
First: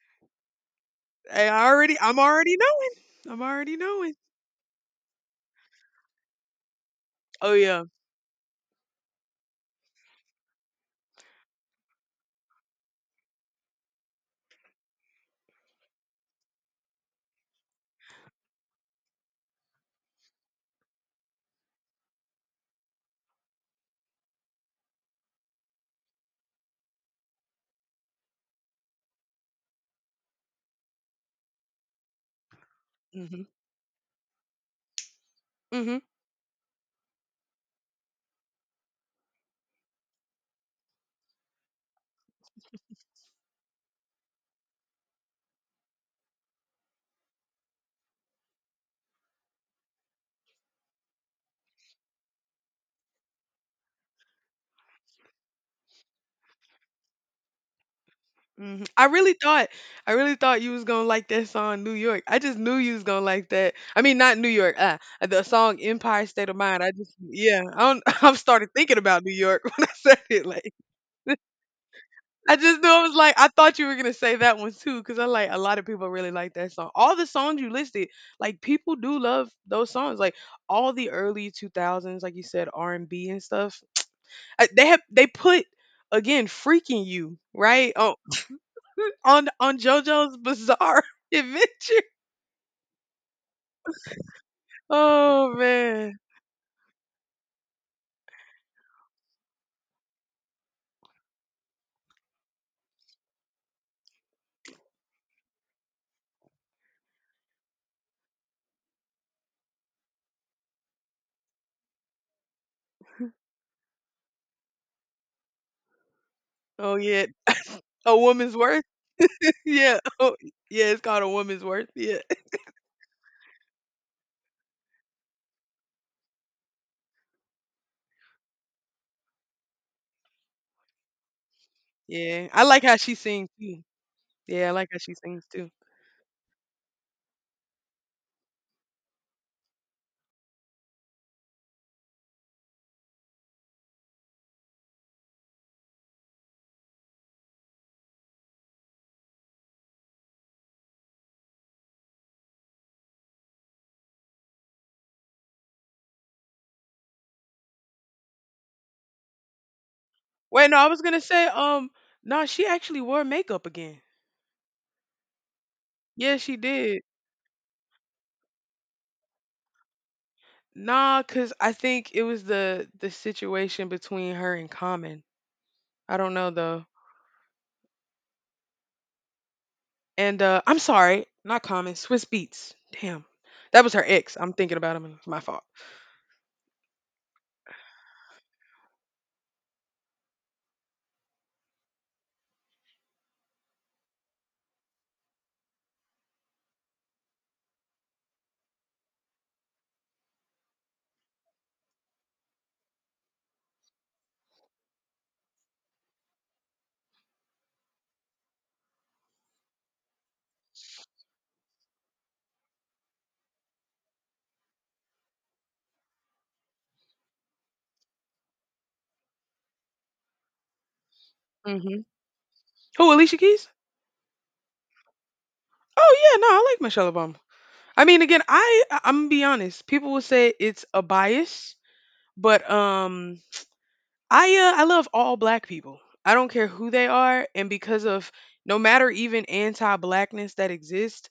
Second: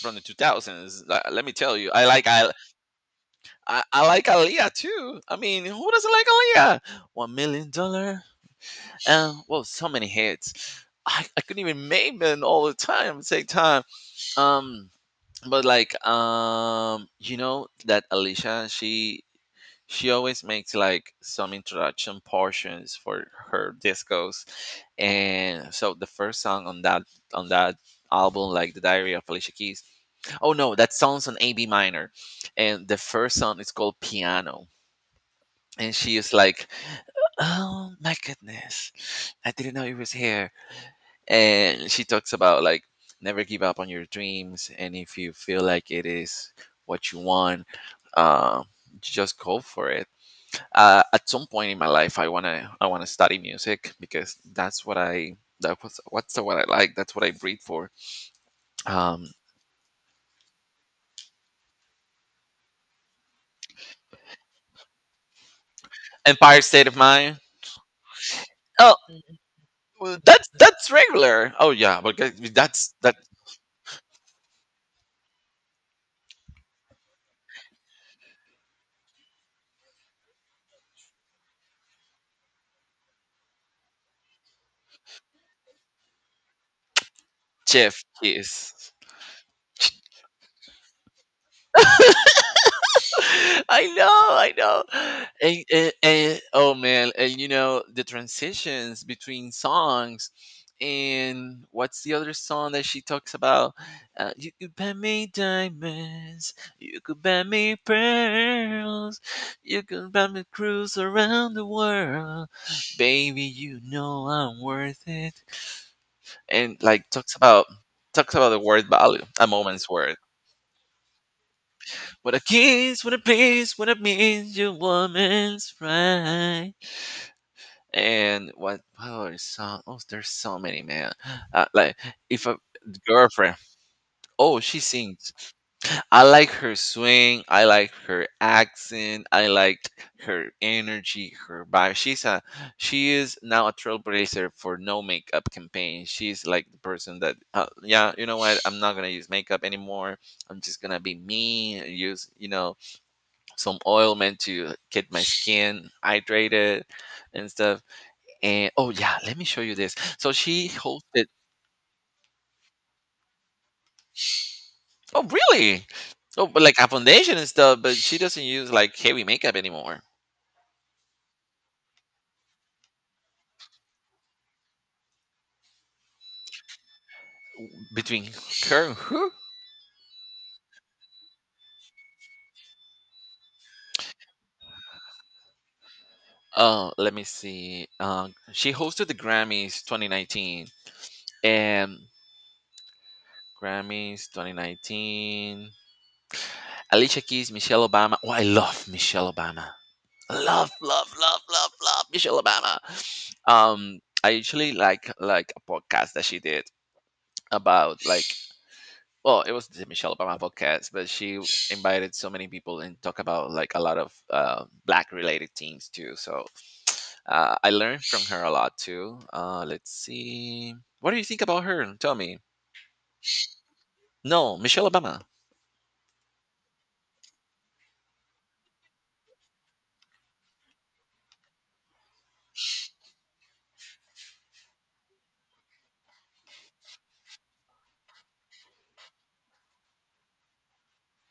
Speaker 2: from the 2000s. Like, let
Speaker 1: Hey,
Speaker 2: me tell you,
Speaker 1: I'm already knowing. I'm already
Speaker 2: I
Speaker 1: knowing.
Speaker 2: like Aaliyah too. I mean, who doesn't like Aaliyah? One
Speaker 1: Oh
Speaker 2: million
Speaker 1: yeah.
Speaker 2: dollar. And well, so many hits. I couldn't even name them all the time. At the same time. Um, but like, you know that Alicia, she always makes like some introduction portions for her discos, and so the first song on that album, like the Diary of Alicia Keys. Oh no, that song's on A B minor, and the first
Speaker 1: Hmm.
Speaker 2: song is called Piano, and
Speaker 1: Hmm.
Speaker 2: she is like, "Oh my goodness, I didn't know it was here." And she talks about like, never give up on your dreams, and if you feel like it is what you want, uh, just go for it. At some point in my life, I wanna study music because that's what I that was what's the what I like. That's what I breathe for.
Speaker 1: Mhm. I
Speaker 2: Um,
Speaker 1: really thought I really thought you was gonna like that song New York. I just knew you was gonna like that. I mean, not New York. The song Empire State of
Speaker 2: Empire
Speaker 1: Mind.
Speaker 2: State
Speaker 1: I
Speaker 2: of
Speaker 1: just
Speaker 2: Mind.
Speaker 1: yeah. I don't, I'm started
Speaker 2: Oh,
Speaker 1: thinking about New York when I
Speaker 2: well,
Speaker 1: said it. Like
Speaker 2: that's regular. Oh yeah, but
Speaker 1: I just knew
Speaker 2: that's
Speaker 1: I
Speaker 2: that
Speaker 1: was like I thought you were gonna say that one too because I like a lot of people really like that song. All the songs you listed, like people do love those songs. Like all the early 2000s, like you said, R and B and stuff. They put again freaking you right
Speaker 2: chef is.
Speaker 1: on JoJo's Bizarre Adventure.
Speaker 2: I know, I know.
Speaker 1: Oh man.
Speaker 2: And oh man, and you know the transitions between songs. And what's the other song that she talks about? You could buy me diamonds, you could buy me pearls, you could buy me cruise around the world, baby. You know I'm worth it. And
Speaker 1: Oh
Speaker 2: like
Speaker 1: yeah.
Speaker 2: talks about,
Speaker 1: A
Speaker 2: talks about
Speaker 1: woman's
Speaker 2: the
Speaker 1: worth.
Speaker 2: word value, a moment's
Speaker 1: Yeah.
Speaker 2: worth.
Speaker 1: Oh, yeah. It's called a woman's worth. Yeah.
Speaker 2: What a kiss, what a bliss, what a means your woman's right. And what? Oh, there's so many, man. Like if
Speaker 1: Yeah.
Speaker 2: a
Speaker 1: I like how she sings
Speaker 2: girlfriend,
Speaker 1: too.
Speaker 2: oh,
Speaker 1: Yeah, I
Speaker 2: she
Speaker 1: like how she
Speaker 2: sings.
Speaker 1: sings too.
Speaker 2: I like her swing. I like her accent. I like her energy, her vibe. She is now a trailblazer for no makeup campaign. She's like the person that, yeah, you know what? I'm not gonna use makeup anymore. I'm just gonna be me. Use, you know, some oil meant to get my skin hydrated and stuff. And oh yeah, let me show you this. So she
Speaker 1: Wait, no, I was gonna
Speaker 2: hosted.
Speaker 1: say, no, she actually wore makeup again.
Speaker 2: Oh really?
Speaker 1: Yeah,
Speaker 2: Oh,
Speaker 1: she
Speaker 2: but like a
Speaker 1: did.
Speaker 2: foundation and stuff. But she doesn't use like heavy makeup anymore.
Speaker 1: Nah, cause I think it was the situation between her and Common. I don't know though.
Speaker 2: Between her and who?
Speaker 1: And I'm sorry, not Common, Swiss Beats. Damn. That was her ex. I'm thinking about him. It's my fault.
Speaker 2: Oh, let me see. She hosted the Grammys 2019, and Grammys 2019. Alicia Keys, Michelle Obama. Oh, I love Michelle Obama. Love, love, love, love, love Michelle Obama. I usually like a podcast that she did about like, well, it was the Michelle Obama podcast, but she invited so many people and talk about like a lot of black related themes too. So I learned from her a lot too. Let's see, what do you think about her?
Speaker 1: Mhm.
Speaker 2: Tell me.
Speaker 1: Who, Alicia Keys?
Speaker 2: No, Michelle Obama.
Speaker 1: Oh yeah, no, I like Michelle Obama. I mean, again, I'm gonna be honest. People will say it's a bias, but I love all black people. I don't care who they are and because of no matter even anti-blackness that exists,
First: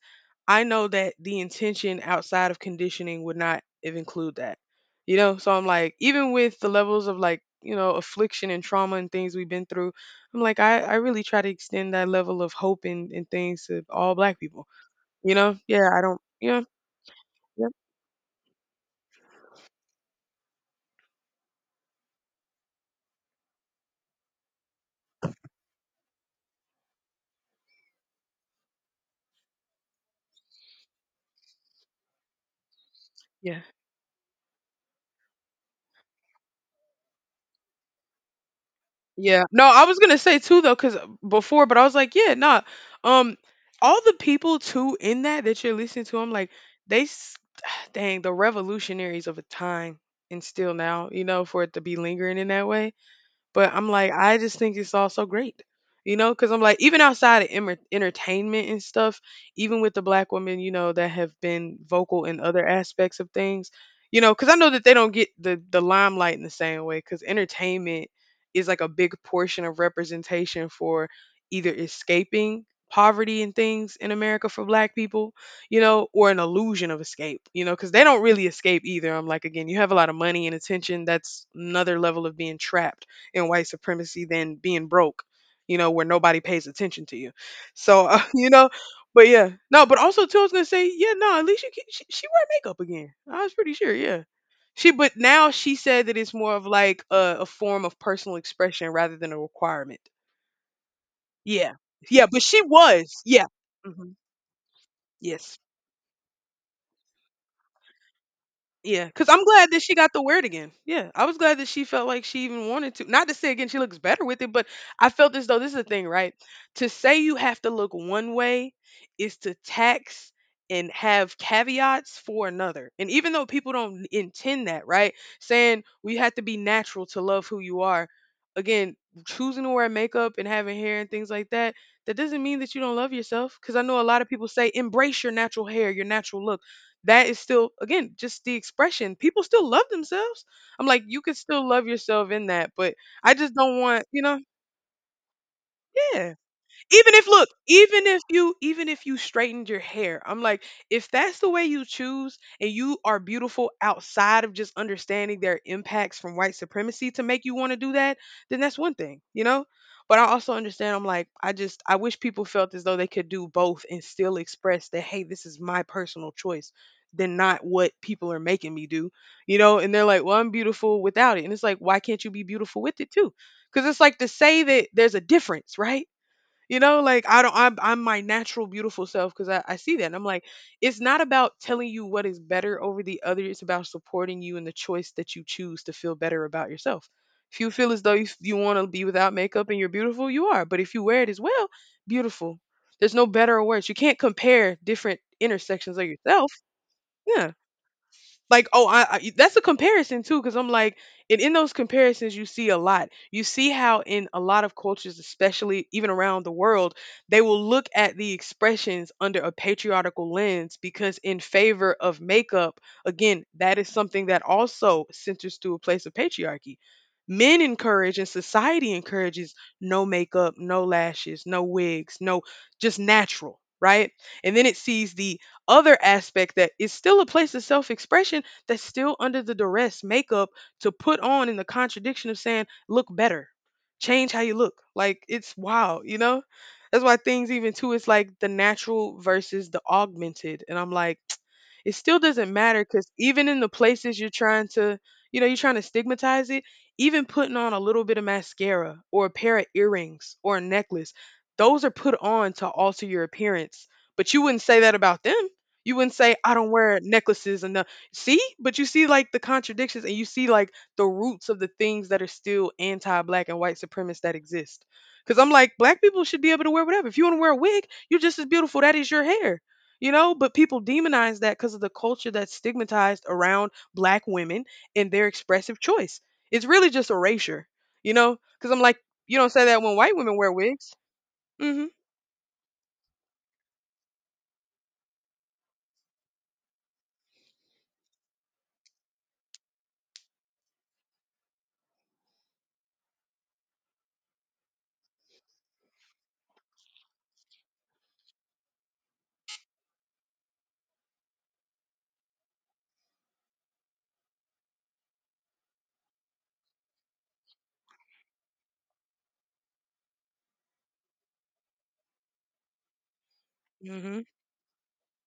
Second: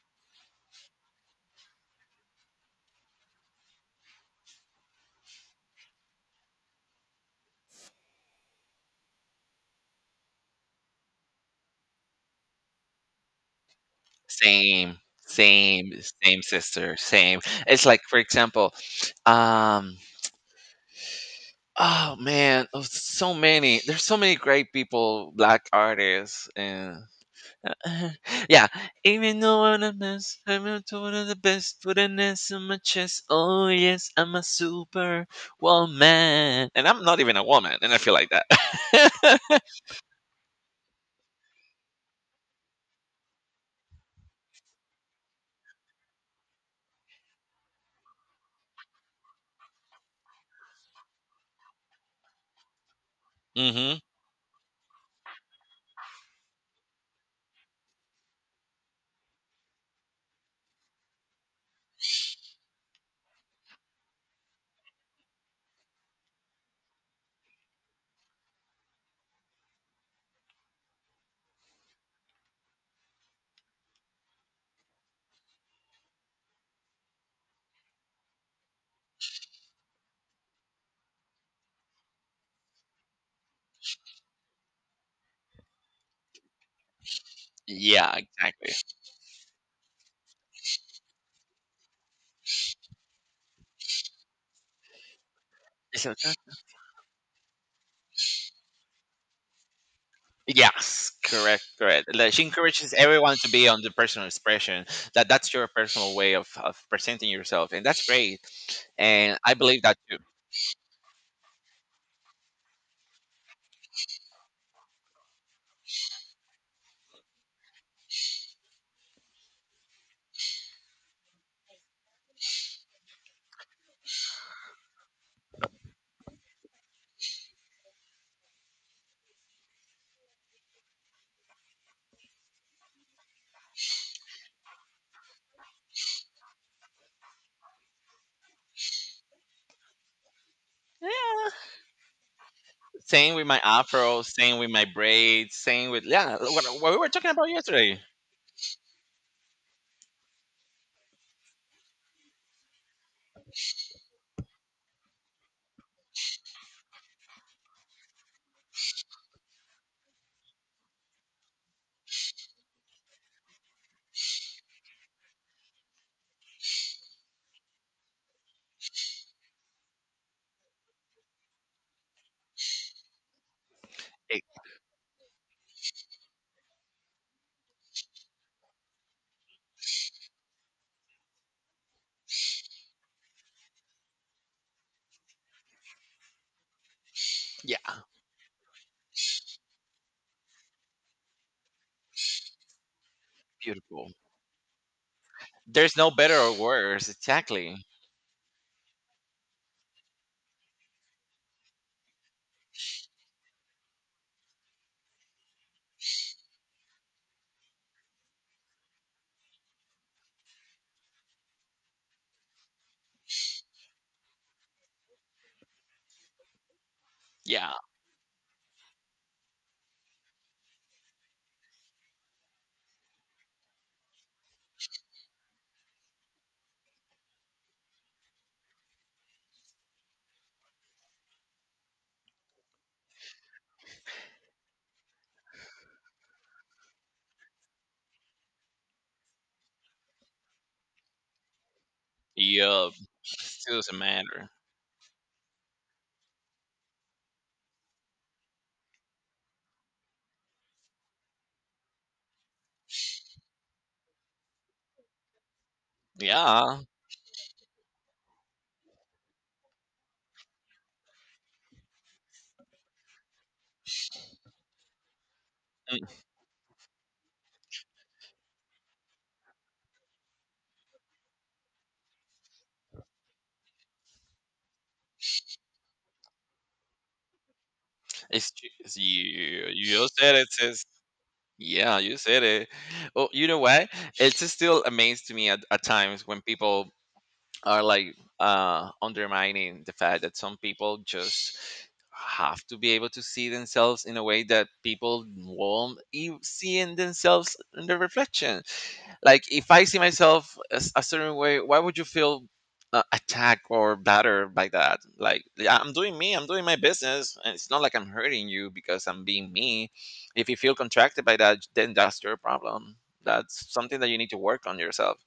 Speaker 1: I know that the intention outside of conditioning would not even include that. You know, so I'm like even with the levels of like affliction and trauma and things we've been through, I'm like I really try to extend that level of hope and things to all black people.
Speaker 2: Same,
Speaker 1: You know? Yeah,
Speaker 2: same,
Speaker 1: I don't,
Speaker 2: same
Speaker 1: you know.
Speaker 2: sister, same.
Speaker 1: Yep.
Speaker 2: It's like for example, um, oh man, oh, so many. There's so many great people, black artists, and yeah. Even though I'm the best, I'm not one of the best. With an S on my chest,
Speaker 1: Yeah.
Speaker 2: oh yes, I'm a super woman, and I'm not even a woman, and I feel like
Speaker 1: Yeah.
Speaker 2: that.
Speaker 1: No, I was gonna say too though, cause before, but I was like, yeah, nah. Um, all the people too in that you're listening to, I'm like, they, dang, the revolutionaries of a time, and still now, for it to be lingering in that way. But I'm
Speaker 2: Hmm.
Speaker 1: like, I just think it's all so great because I'm like, even outside of emer entertainment and stuff, even with the black women that have been vocal in other aspects of things, because I know that they don't get the limelight in the same way, because entertainment is like a big portion of representation for either escaping poverty and things in America for black people, or an illusion of escape, Because they don't really escape either. I'm like, again, you have a lot of money and attention. That's another level of being trapped in white supremacy than being broke, where nobody pays attention to you. So,
Speaker 2: Yeah, exactly.
Speaker 1: but yeah, no, but also too, I was gonna say, yeah, no, at least you can, she wear makeup again. I was pretty sure, yeah. But now she
Speaker 2: Is
Speaker 1: said that
Speaker 2: it
Speaker 1: it's
Speaker 2: that?
Speaker 1: more of like a form of personal expression rather than a requirement.
Speaker 2: Yes, correct,
Speaker 1: Yeah,
Speaker 2: correct.
Speaker 1: yeah,
Speaker 2: Like, she
Speaker 1: but she
Speaker 2: encourages
Speaker 1: was,
Speaker 2: everyone
Speaker 1: yeah,
Speaker 2: to be on the
Speaker 1: hmm,
Speaker 2: personal expression. That that's
Speaker 1: yes.
Speaker 2: your personal way of presenting yourself, and that's great.
Speaker 1: Yeah, because
Speaker 2: And
Speaker 1: I'm
Speaker 2: I
Speaker 1: glad
Speaker 2: believe
Speaker 1: that she
Speaker 2: that
Speaker 1: got
Speaker 2: too.
Speaker 1: the wear it again. Yeah, I was glad that she felt like she even wanted to. Not to say again she looks better with it, but I felt as though this is the thing, right? To say you have to look one way is to tax and have caveats for another. And even though people don't intend that, right? Saying we have to be natural to love who you are. Again, choosing to wear makeup and having hair and things like that, that doesn't mean that you don't love yourself. Because I know a lot of people say embrace your natural hair, your natural look, that is still again just the expression, people still love themselves. I'm like you could
Speaker 2: Yeah.
Speaker 1: still love yourself in that, but I
Speaker 2: Same with
Speaker 1: just
Speaker 2: my
Speaker 1: don't want you
Speaker 2: afro,
Speaker 1: know
Speaker 2: same with my braids, same with
Speaker 1: Yeah,
Speaker 2: yeah, what we were
Speaker 1: even if,
Speaker 2: talking
Speaker 1: look,
Speaker 2: about yesterday.
Speaker 1: even if you straightened your hair, I'm like, if that's the way you choose and you are beautiful outside of just understanding their impacts from white supremacy to make you want to do that, then that's one thing, you know? But I also understand I'm like, I just I wish people felt as though they could do both and still express that, hey, this is my personal choice than not what people are making me do, you know? And they're like, well, I'm beautiful without it. And it's like, why can't you be beautiful with it too? Because it's like to
Speaker 2: It-
Speaker 1: say that there's a difference, right? You know, like I don't, I'm my natural beautiful self because I see that. And I'm like, it's not about telling you what is better over the other. It's about supporting you in the choice that you choose to feel better about yourself. If you
Speaker 2: yeah,
Speaker 1: feel as though you want to be without makeup and you're beautiful, you are. But if you wear it as well, beautiful. There's no better or worse. You
Speaker 2: beautiful.
Speaker 1: can't compare different
Speaker 2: There's
Speaker 1: intersections of
Speaker 2: no better or
Speaker 1: yourself.
Speaker 2: worse,
Speaker 1: Yeah,
Speaker 2: exactly.
Speaker 1: like, oh, I that's a comparison too because I'm like, and in those comparisons you see a lot, you see how in a lot of cultures, especially even around the world, they will look at the expressions under a patriarchal lens because in favor of makeup. Again, that is something that also centers to a place of patriarchy. Men
Speaker 2: Yeah.
Speaker 1: encourage and society encourages no makeup, no lashes, no wigs, no, just natural, right? And then it sees the other aspect that is still a place of self expression, that's still under the duress makeup to put on, in the contradiction of saying look better, change how you look, like it's wild. That's why things even too, it's like the natural versus the augmented, and I'm like, it still doesn't matter
Speaker 2: Yup.
Speaker 1: because even in the
Speaker 2: Still doesn't
Speaker 1: places you're
Speaker 2: matter.
Speaker 1: trying to, you're trying to stigmatize it, even putting on a little bit of mascara or a pair of earrings or a necklace. Those are put on to alter your appearance, but you wouldn't say that about them. You wouldn't say I don't
Speaker 2: Yeah.
Speaker 1: wear necklaces and see, but you see like the contradictions and you see like the roots of the things that are still anti-black and white supremacists that exist. Cuz I'm like, black
Speaker 2: Mm.
Speaker 1: people should be able to wear whatever. If you want to wear a wig, you're just as beautiful. That is your hair. You know, but people demonize that cuz of the culture that's stigmatized around black women and their expressive choice. It's really just erasure. You know,
Speaker 2: It's
Speaker 1: cuz I'm
Speaker 2: just
Speaker 1: like, you don't say
Speaker 2: you
Speaker 1: that when white
Speaker 2: said
Speaker 1: women
Speaker 2: it,
Speaker 1: wear
Speaker 2: sis.
Speaker 1: wigs. Mhm.
Speaker 2: Yeah, you said it. Well, you know what? It's just still amazed to me at times when people are like undermining the fact that some people just have to be able to see themselves in a way that people won't see in themselves in the reflection. Like if I see myself as a certain way, why would you feel attacked or battered by that? Like, yeah, I'm doing me, I'm doing my business, and it's not like I'm hurting you because I'm being me. If you feel contracted by that, then that's your problem. That's something that you
Speaker 1: Mhm.
Speaker 2: need to work on yourself.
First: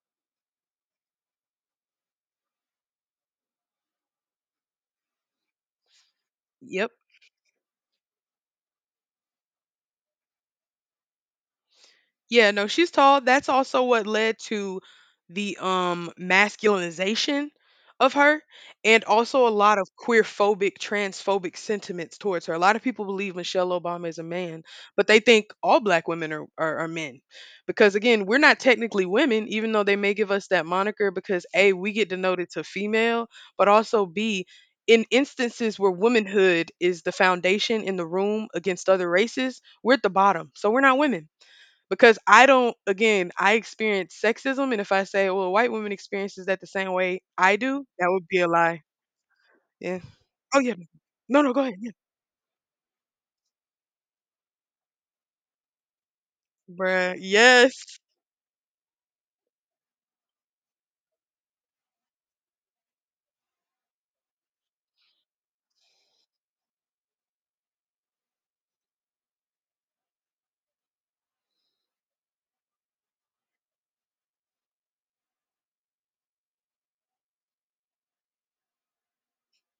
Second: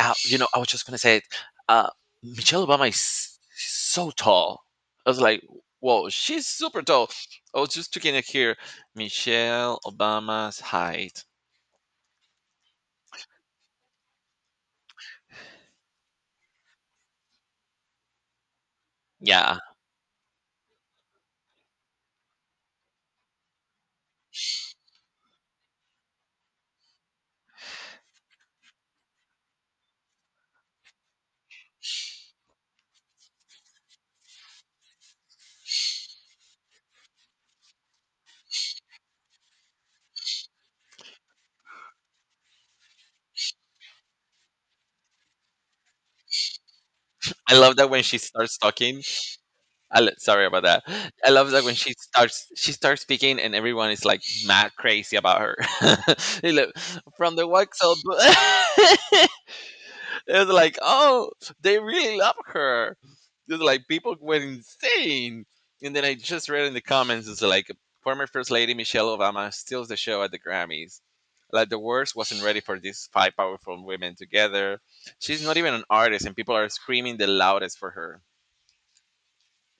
Speaker 2: I was just gonna say it. uh, Michelle Obama is so tall. I was like, whoa, she's super
Speaker 1: Yep.
Speaker 2: tall. I was just checking it here, Michelle Obama's height.
Speaker 1: Yeah, no, she's tall. That's also what led to the masculinization of her, and also a
Speaker 2: Yeah,
Speaker 1: lot of queerphobic, transphobic sentiments towards her. A lot of people believe Michelle Obama is a man, but they think all black women are, are men. Because again, we're not technically women, even though they may give us that moniker because A, we get denoted to female, but also B, in instances where womanhood is the foundation in the room against other races, we're at the bottom. So we're not women because I don't. Again, I experience sexism, and if I say, well, a white woman experiences that the same way
Speaker 2: I
Speaker 1: I
Speaker 2: love
Speaker 1: do,
Speaker 2: that when
Speaker 1: that
Speaker 2: she
Speaker 1: would be a
Speaker 2: starts
Speaker 1: lie.
Speaker 2: talking.
Speaker 1: Yeah.
Speaker 2: Sorry
Speaker 1: Oh
Speaker 2: about
Speaker 1: yeah.
Speaker 2: that. I
Speaker 1: No,
Speaker 2: love
Speaker 1: no, go
Speaker 2: that when
Speaker 1: ahead. Yeah.
Speaker 2: she starts speaking and everyone is like mad crazy about her. They look,
Speaker 1: Bruh.
Speaker 2: from the wax
Speaker 1: Yes.
Speaker 2: it was like, oh, they really love her. It was like people went insane. And then I just read in the comments, it's like, former first lady Michelle Obama steals the show at the Grammys. Like the worst wasn't ready for these five powerful women together. She's not even an artist, and people are screaming the loudest for her.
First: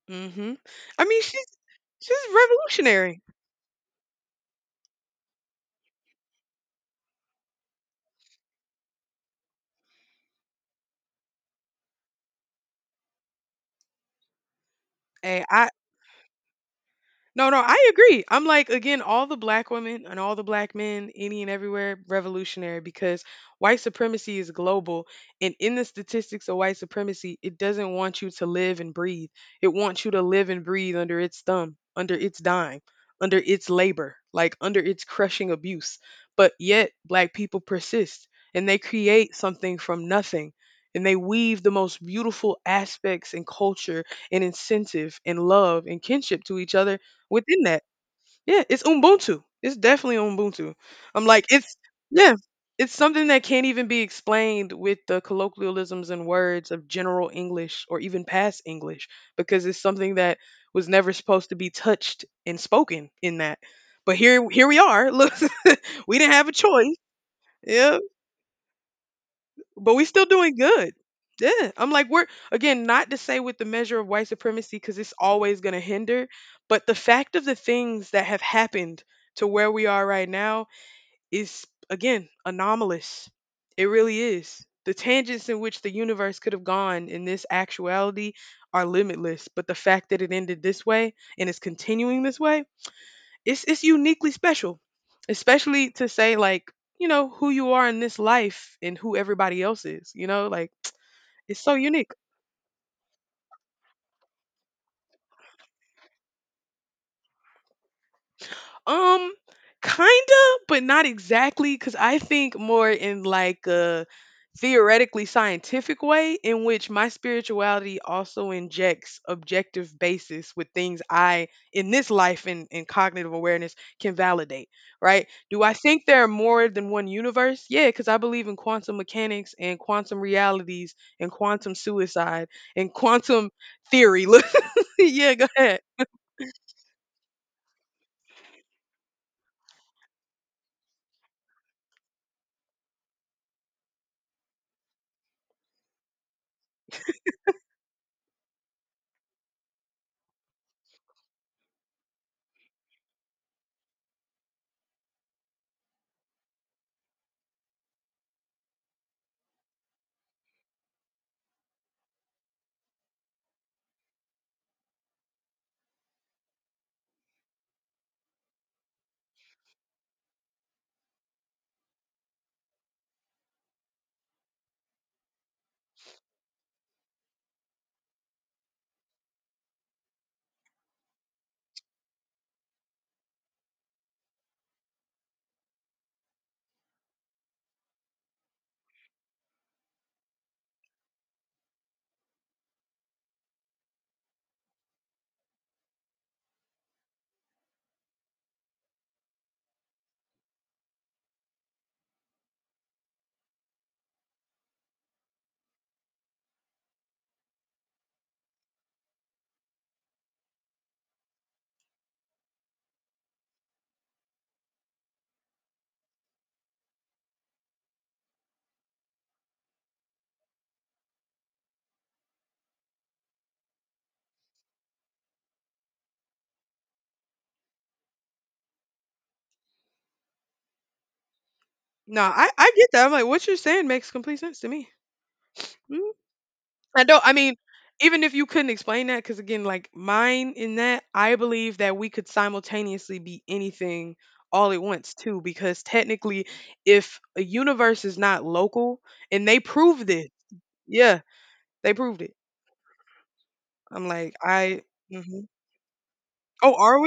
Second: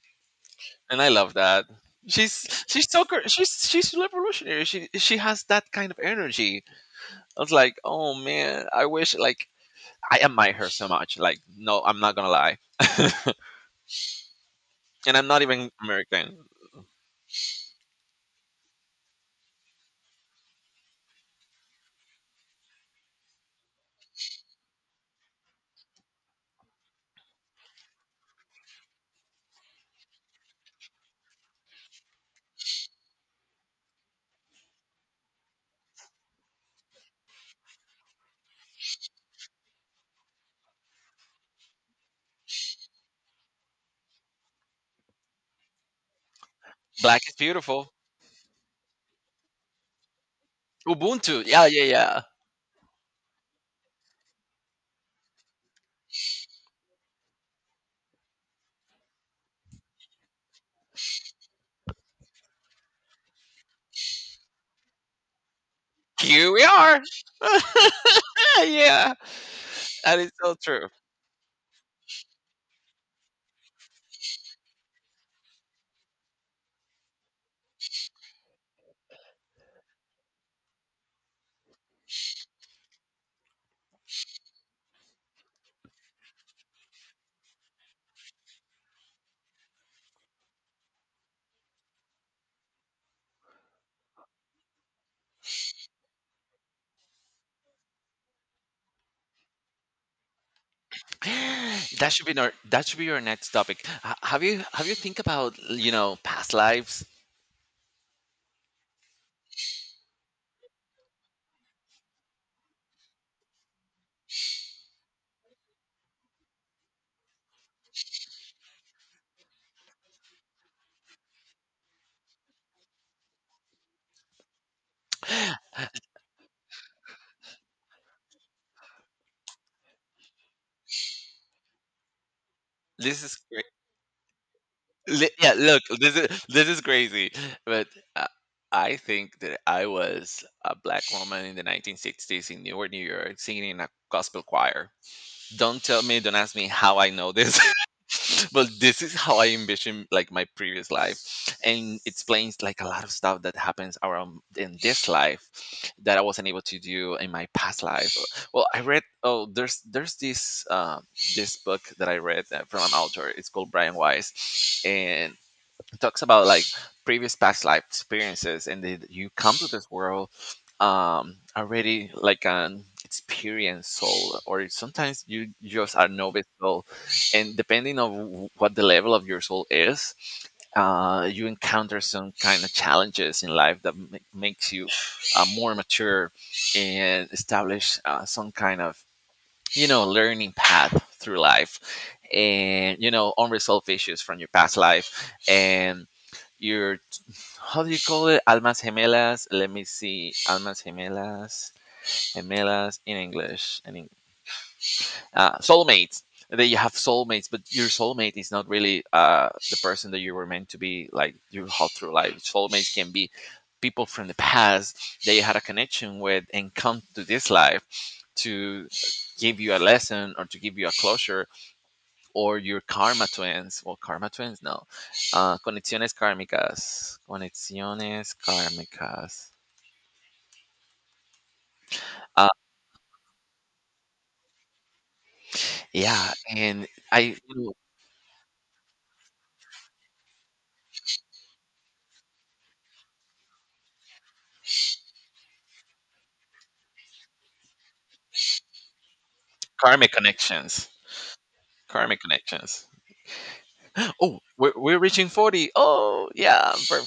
Speaker 1: Mm. Mhm.
Speaker 2: And
Speaker 1: I
Speaker 2: I
Speaker 1: mean,
Speaker 2: love that.
Speaker 1: she's revolutionary.
Speaker 2: She's revolutionary. She has that kind of energy. I was like, oh man, I wish like I admire her so much. Like, no, I'm not gonna lie, and I'm not
Speaker 1: Hey, I
Speaker 2: even American.
Speaker 1: no, no, I agree. I'm like, again, all the black women and all the black men, any and everywhere, revolutionary because white supremacy is global. And in the statistics of white supremacy, it doesn't want you to live and breathe. It wants you to live and breathe under its thumb, under its dime, under its labor, like under its crushing abuse. But yet, black people persist and they create something from nothing. And they weave the most beautiful aspects and culture and incentive and love and kinship to each other
Speaker 2: Black is
Speaker 1: within that.
Speaker 2: beautiful.
Speaker 1: Yeah, it's Ubuntu. It's definitely Ubuntu. I'm
Speaker 2: Ubuntu,
Speaker 1: like,
Speaker 2: yeah,
Speaker 1: it's,
Speaker 2: yeah, yeah.
Speaker 1: yeah, it's something that can't even be explained with the colloquialisms and words of general English or even past English, because it's something that was never supposed to be touched and spoken in that. But here, here we are. Look, we didn't have a
Speaker 2: Here we
Speaker 1: choice.
Speaker 2: are.
Speaker 1: Yeah,
Speaker 2: Yeah,
Speaker 1: but we
Speaker 2: that
Speaker 1: still
Speaker 2: is so
Speaker 1: doing
Speaker 2: true.
Speaker 1: good. Yeah, I'm like we're, again, not to say with the measure of white supremacy because it's always going to hinder, but the fact of the things that have happened to where we are right now is again anomalous. It really is. The tangents in which the universe could have gone in this actuality are limitless, but the fact that it ended this way and is continuing this way, it's uniquely special, especially to say like you know who you are in this life and who everybody else is. Like it's so
Speaker 2: That
Speaker 1: unique.
Speaker 2: should be that should be your next topic. Have you, think about, you know, past lives?
Speaker 1: Um, kinda, but not exactly, because I think more in like a theoretically scientific way, in which my spirituality also injects objective basis with things I in this life and in cognitive awareness can validate. Right? Do I think there are more than one universe? Yeah, because I believe in quantum mechanics and quantum realities and quantum suicide and
Speaker 2: This is—
Speaker 1: quantum theory. Look, yeah, go
Speaker 2: Yeah,
Speaker 1: ahead.
Speaker 2: look, this is crazy, but uh, I think that I was a black woman in the 1960s in Newark, New York, singing in a gospel choir. Don't tell me, don't ask me how I know this, but this is how I envision like my previous life, and it explains like a lot of stuff that happens around in this life that I wasn't able to do in my past life. Well, I read— oh, there's this this book that I read from an author. It's called Brian Weiss, and talks about like previous past life experiences, and then you come to this world, um, already like an experienced soul, or sometimes you just are novice soul, and depending on what the level of your soul is, you encounter some kind of challenges in life that makes you more mature, and establish some kind of, you know, learning path through life, and, you know, unresolved issues from your past life and your— how do you call it? Almas gemelas. Let me see, almas gemelas, gemelas in English, in soulmates. That you have soulmates, but your soulmate is not really the person that you were meant to be, like your whole through life. Soulmates can be people from the past that you had a connection with, and come to this life to give you a lesson or to give you a closure. Or your karma twins. Well, karma twins, no. Conexiones kármicas, conexiones kármicas.
Speaker 1: No,
Speaker 2: uh,
Speaker 1: I get that. I'm like, what you're saying makes complete sense to me. Mm,
Speaker 2: yeah. and
Speaker 1: I don't. I
Speaker 2: I
Speaker 1: mean,
Speaker 2: you
Speaker 1: even if you couldn't explain that, because again, like mine in that, I believe that we could simultaneously be anything all at once too. Because technically, if a universe is not local, and they proved
Speaker 2: Karmic
Speaker 1: it,
Speaker 2: connections,
Speaker 1: yeah, they
Speaker 2: karmic
Speaker 1: proved it.
Speaker 2: connections.
Speaker 1: I'm like,
Speaker 2: Oh, we're,
Speaker 1: I.
Speaker 2: we're reaching
Speaker 1: Mhm.
Speaker 2: 40. Oh, yeah.
Speaker 1: Oh, are